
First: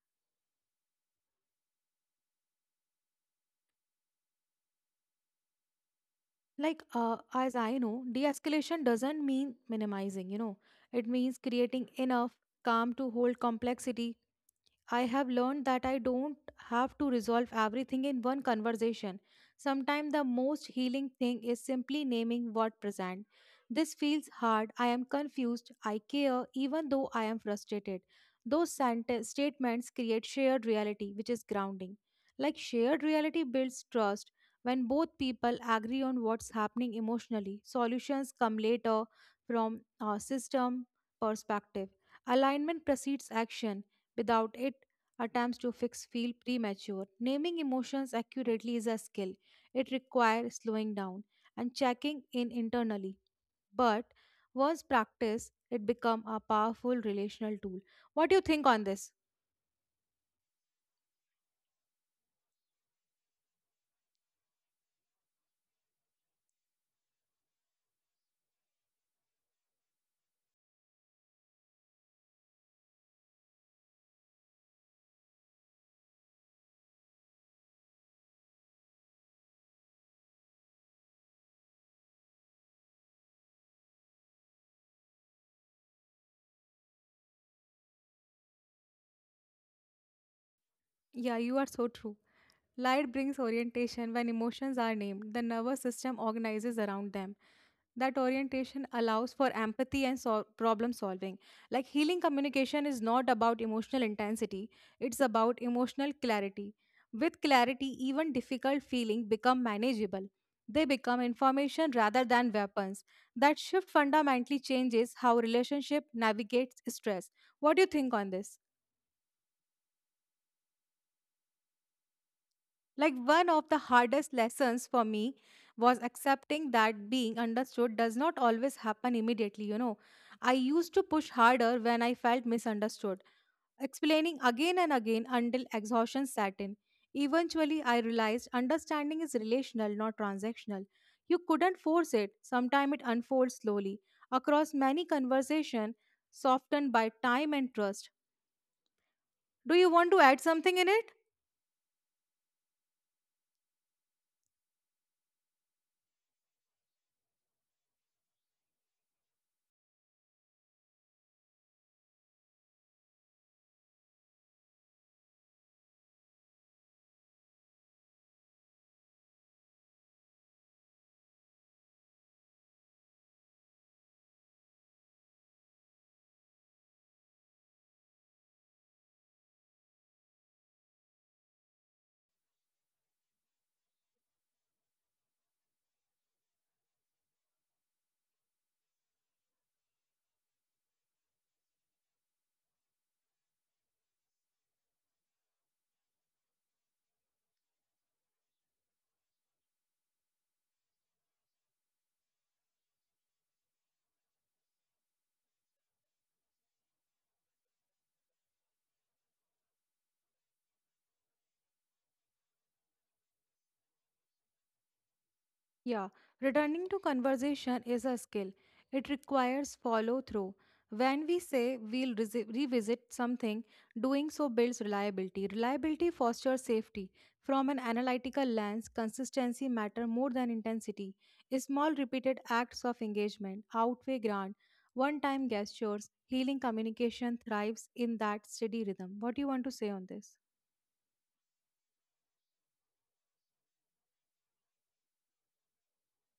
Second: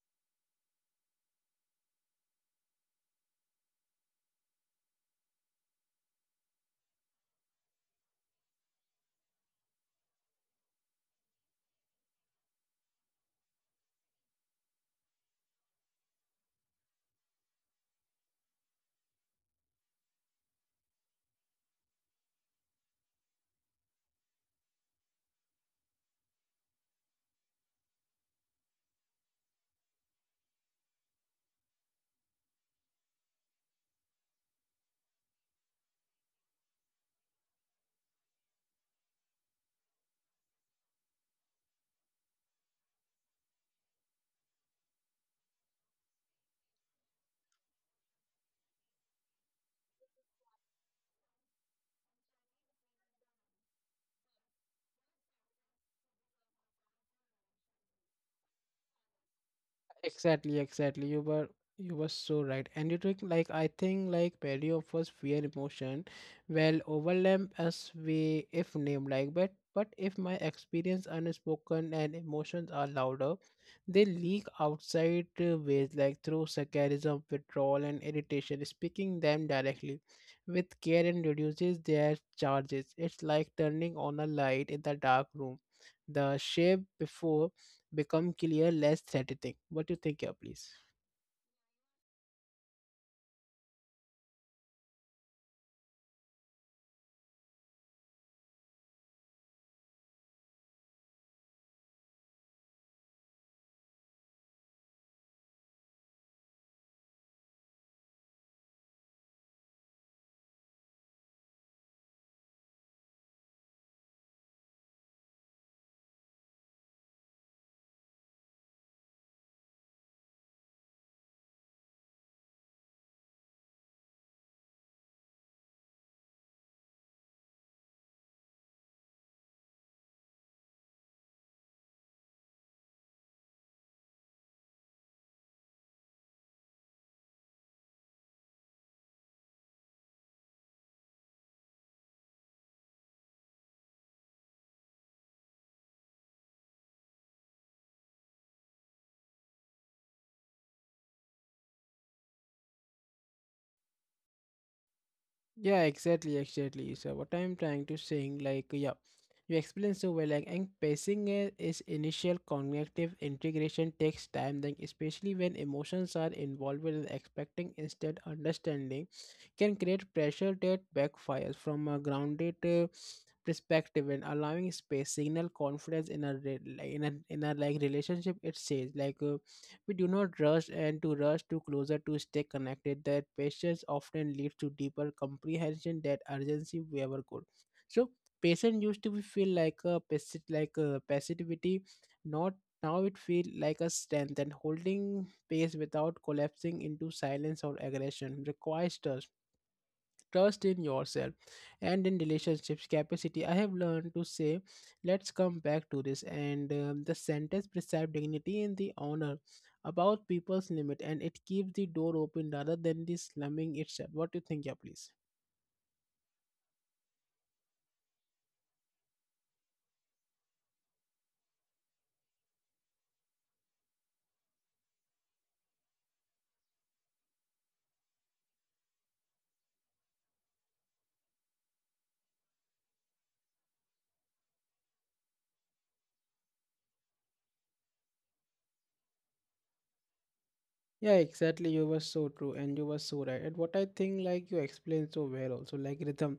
Speaker 2: Like, as I know, de-escalation doesn't mean minimizing. You know, it means creating enough calm to hold complexity. I have learned that I don't have to resolve everything in one conversation. Sometimes the most healing thing is simply naming what present. This feels hard. I am confused. I care even though I am frustrated. Those statements create shared reality, which is grounding. Like shared reality builds trust. When both people agree on what's happening emotionally, solutions come later from a system perspective. Alignment precedes action. Without it, attempts to fix feel premature. Naming emotions accurately is a skill. It requires slowing down and checking in internally. But once practiced, it becomes a powerful relational tool. What do you think on this?
Speaker 1: Exactly, exactly. You were so right. And you took like I think like many of us fear emotion well overlap as we if name like but if my experience unspoken and emotions are louder, they leak outside ways like through sarcasm, withdrawal and irritation, speaking them directly with care and reduces their charges. It's like turning on a light in the dark room. The shape before become clear, less threatening. What do you think here, please?
Speaker 2: Yeah, you are so true. Light brings orientation when emotions are named. The nervous system organizes around them. That orientation allows for empathy and problem solving. Like healing communication is not about emotional intensity, it's about emotional clarity. With clarity, even difficult feeling become manageable. They become information rather than weapons. That shift fundamentally changes how relationship navigates stress. What do you think on this? Like one of the hardest lessons for me was accepting that being understood does not always happen immediately, you know. I used to push harder when I felt misunderstood, explaining again and again until exhaustion set in. Eventually, I realized understanding is relational, not transactional. You couldn't force it. Sometimes it unfolds slowly across many conversations, softened by time and trust. Do you want to add something in it?
Speaker 1: Yeah, exactly, exactly. So what I'm trying to saying, like, yeah, you explained so well, like, and pacing is initial cognitive integration takes time, then especially when emotions are involved with expecting instead understanding can create pressure that backfires from a grounded perspective, and allowing space signal confidence in a like, in a like relationship. It says like we do not rush and to rush to closer to stay connected, that patience often leads to deeper comprehension that urgency we ever could. So patience used to be feel like a like a passivity, not now it feel like a strength, and holding pace without collapsing into silence or aggression requires trust, trust in yourself and in relationships capacity. I have learned to say let's come back to this, and the sentence preserve dignity in the honor about people's limit, and it keeps the door open rather than the slamming itself. What do you think? Yeah, please.
Speaker 2: Yeah, returning to conversation is a skill. It requires follow through. When we say we'll revisit something, doing so builds reliability. Reliability fosters safety. From an analytical lens, consistency matter more than intensity. Small repeated acts of engagement outweigh grand one-time gestures. Healing communication thrives in that steady rhythm. What do you want to say on this?
Speaker 1: Yeah, exactly. You were so true and you were so right. And what I think, like you explained so well, also like rhythm.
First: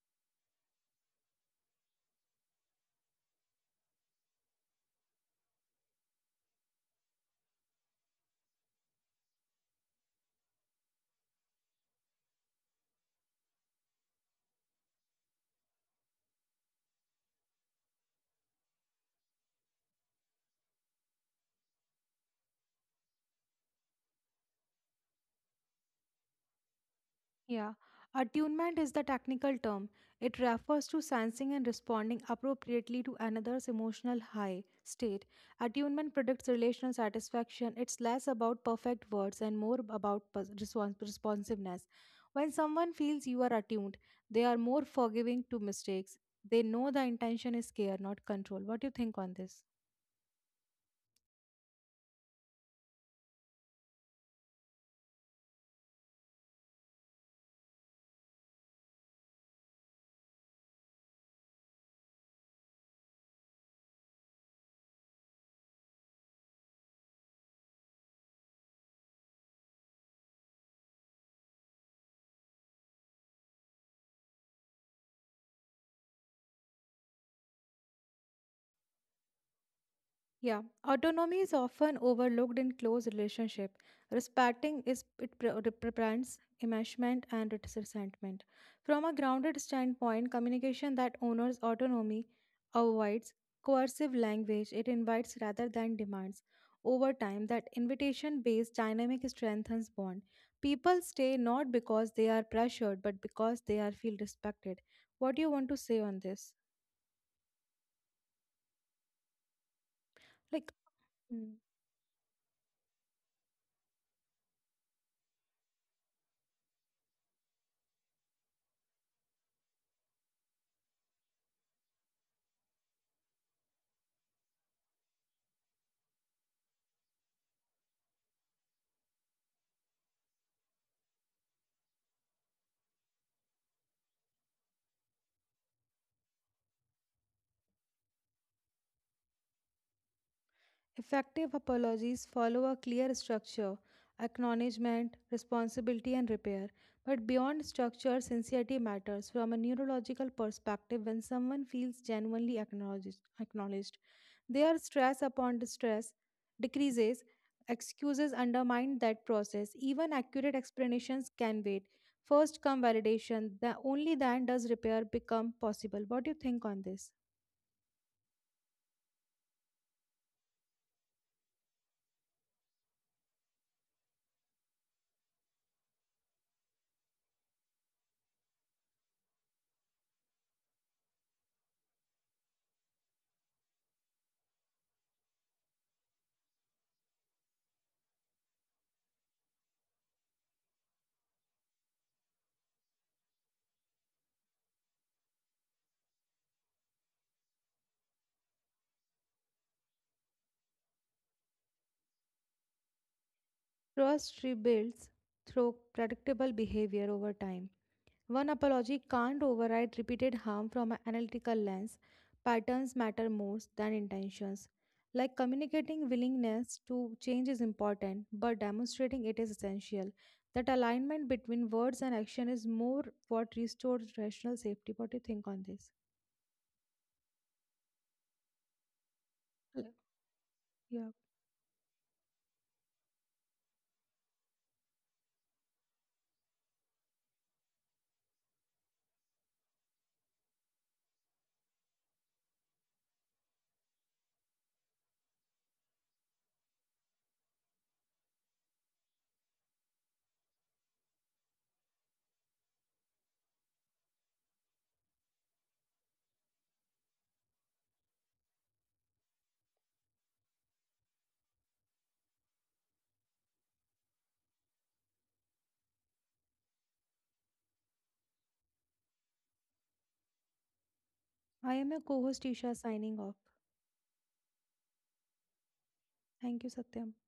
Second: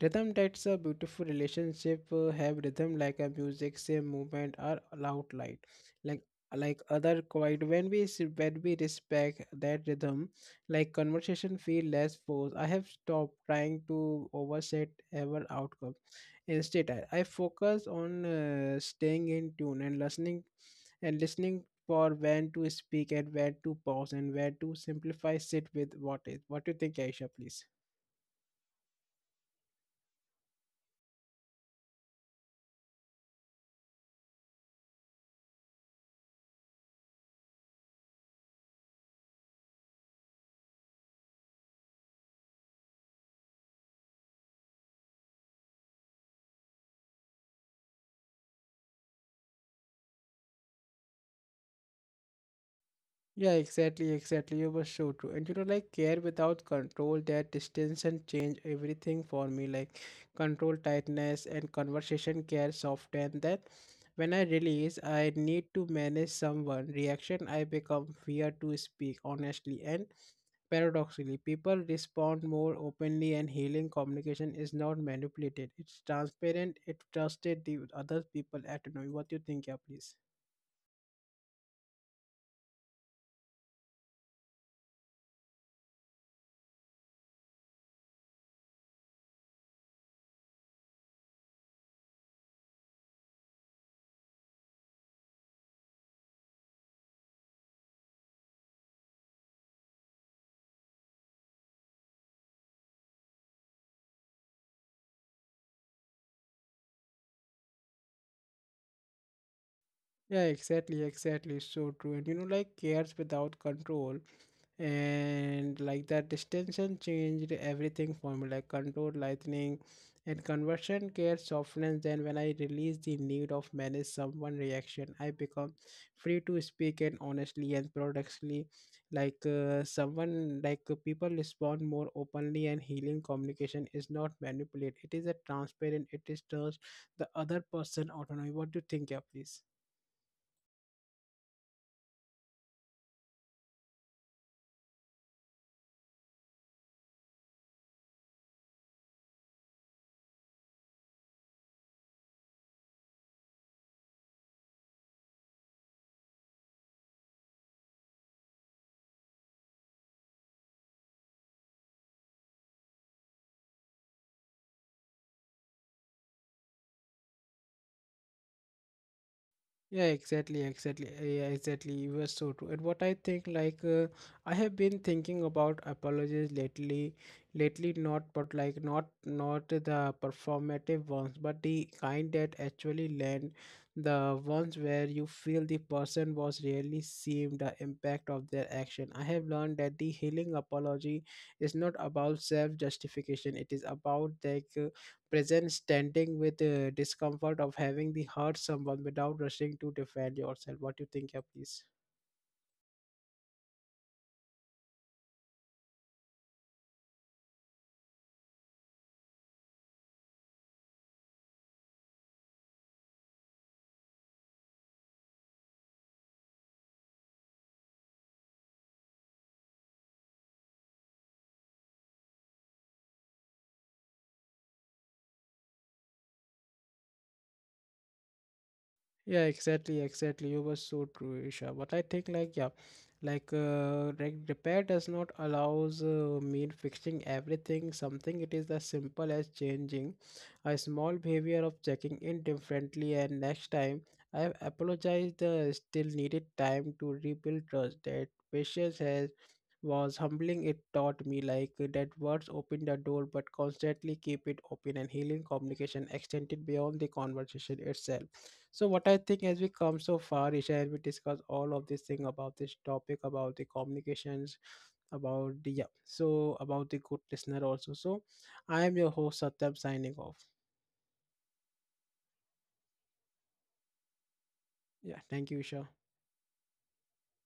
Speaker 1: Rhythm, that's a beautiful relationship. Have rhythm like a music, same movement or loud light, like like other quiet. When we respect that rhythm, like conversation feel less forced. I have stopped trying to overset ever outcome. Instead, I focus on staying in tune and listening for when to speak and when to pause and when to simplify sit with what is. What do you think, Aisha, please?
Speaker 2: Yeah, attunement is the technical term. It refers to sensing and responding appropriately to another's emotional high state. Attunement predicts relational satisfaction. It's less about perfect words and more about responsiveness. When someone feels you are attuned, they are more forgiving to mistakes. They know the intention is care, not control. What do you think on this?
Speaker 1: Yeah, exactly, exactly. You were so true. And you know, like care without control, that distance and change everything for me. Like control tightness and conversation care soften that. When I release, I need to manage someone reaction. I become fear to speak honestly, and paradoxically, people respond more openly, and healing communication is not manipulated. It's transparent. It trusted the other people autonomy. What do you think? Yeah, please.
Speaker 2: Yeah, autonomy is often overlooked in close relationship. Respecting is it prevents enmeshment and resentment. From a grounded standpoint, communication that honors autonomy avoids coercive language. It invites rather than demands. Over time, that invitation-based dynamic strengthens bond. People stay not because they are pressured, but because they are feel respected. What do you want to say on this?
Speaker 1: Yeah,
Speaker 2: Like,
Speaker 1: exactly, exactly. So true. And you know, like cares without control and like that distinction changed everything for me. Like control lightning and conversion care softness, then when I release the need of manage someone reaction, I become free to speak and honestly and productively. Like someone like people respond more openly and healing communication is not manipulate, it is a transparent, it is trust the other person autonomy. What do you think? Yeah, please.
Speaker 2: effective apologies follow a clear structure acknowledgement, responsibility, and repair. But beyond structure, sincerity matters from a neurological perspective when someone feels genuinely acknowledged. Their stress upon distress decreases, excuses undermine that process. Even accurate explanations can wait. First come validation, the only then does repair become possible. What do you think on this?
Speaker 1: Yeah, exactly, exactly. Yeah, exactly. You were so true. And what I think, like, I have been thinking about apologies lately, lately not, but like not, not the performative ones, but the kind that actually land, the ones where you feel the person was really seeing the impact of their action. I have learned that the healing apology is not about self-justification. It is about that present standing with the discomfort of having the hurt someone without rushing to defend yourself. What do you think? Yeah, please.
Speaker 2: Trust rebuilds through predictable behavior over time. One apology can't override repeated harm from an analytical lens. Patterns matter more than intentions. Like communicating willingness to change is important, but demonstrating it is essential. That alignment between words and action is more what restores rational safety. What do you think on this?
Speaker 1: Yeah,
Speaker 2: Hello.
Speaker 1: exactly, exactly. You were so
Speaker 2: Yeah.
Speaker 1: true, Isha. But I think like yeah, like repair does not allows mean fixing everything. Something it is as simple as changing a small behavior of checking in differently, and next time I have apologized. Still needed time to rebuild trust. That patience has was humbling. It taught me like that words open the door, but constantly keep it open, and healing communication extended beyond the conversation itself. So what I think as we come so far, Isha, as we discuss all of this thing about this topic, about the communications, about the yeah, so about the good listener also. So I am your host Satyam signing off.
Speaker 2: I am your co host Isha signing off.
Speaker 1: Yeah, thank you, Isha.
Speaker 2: Thank you, Satyam.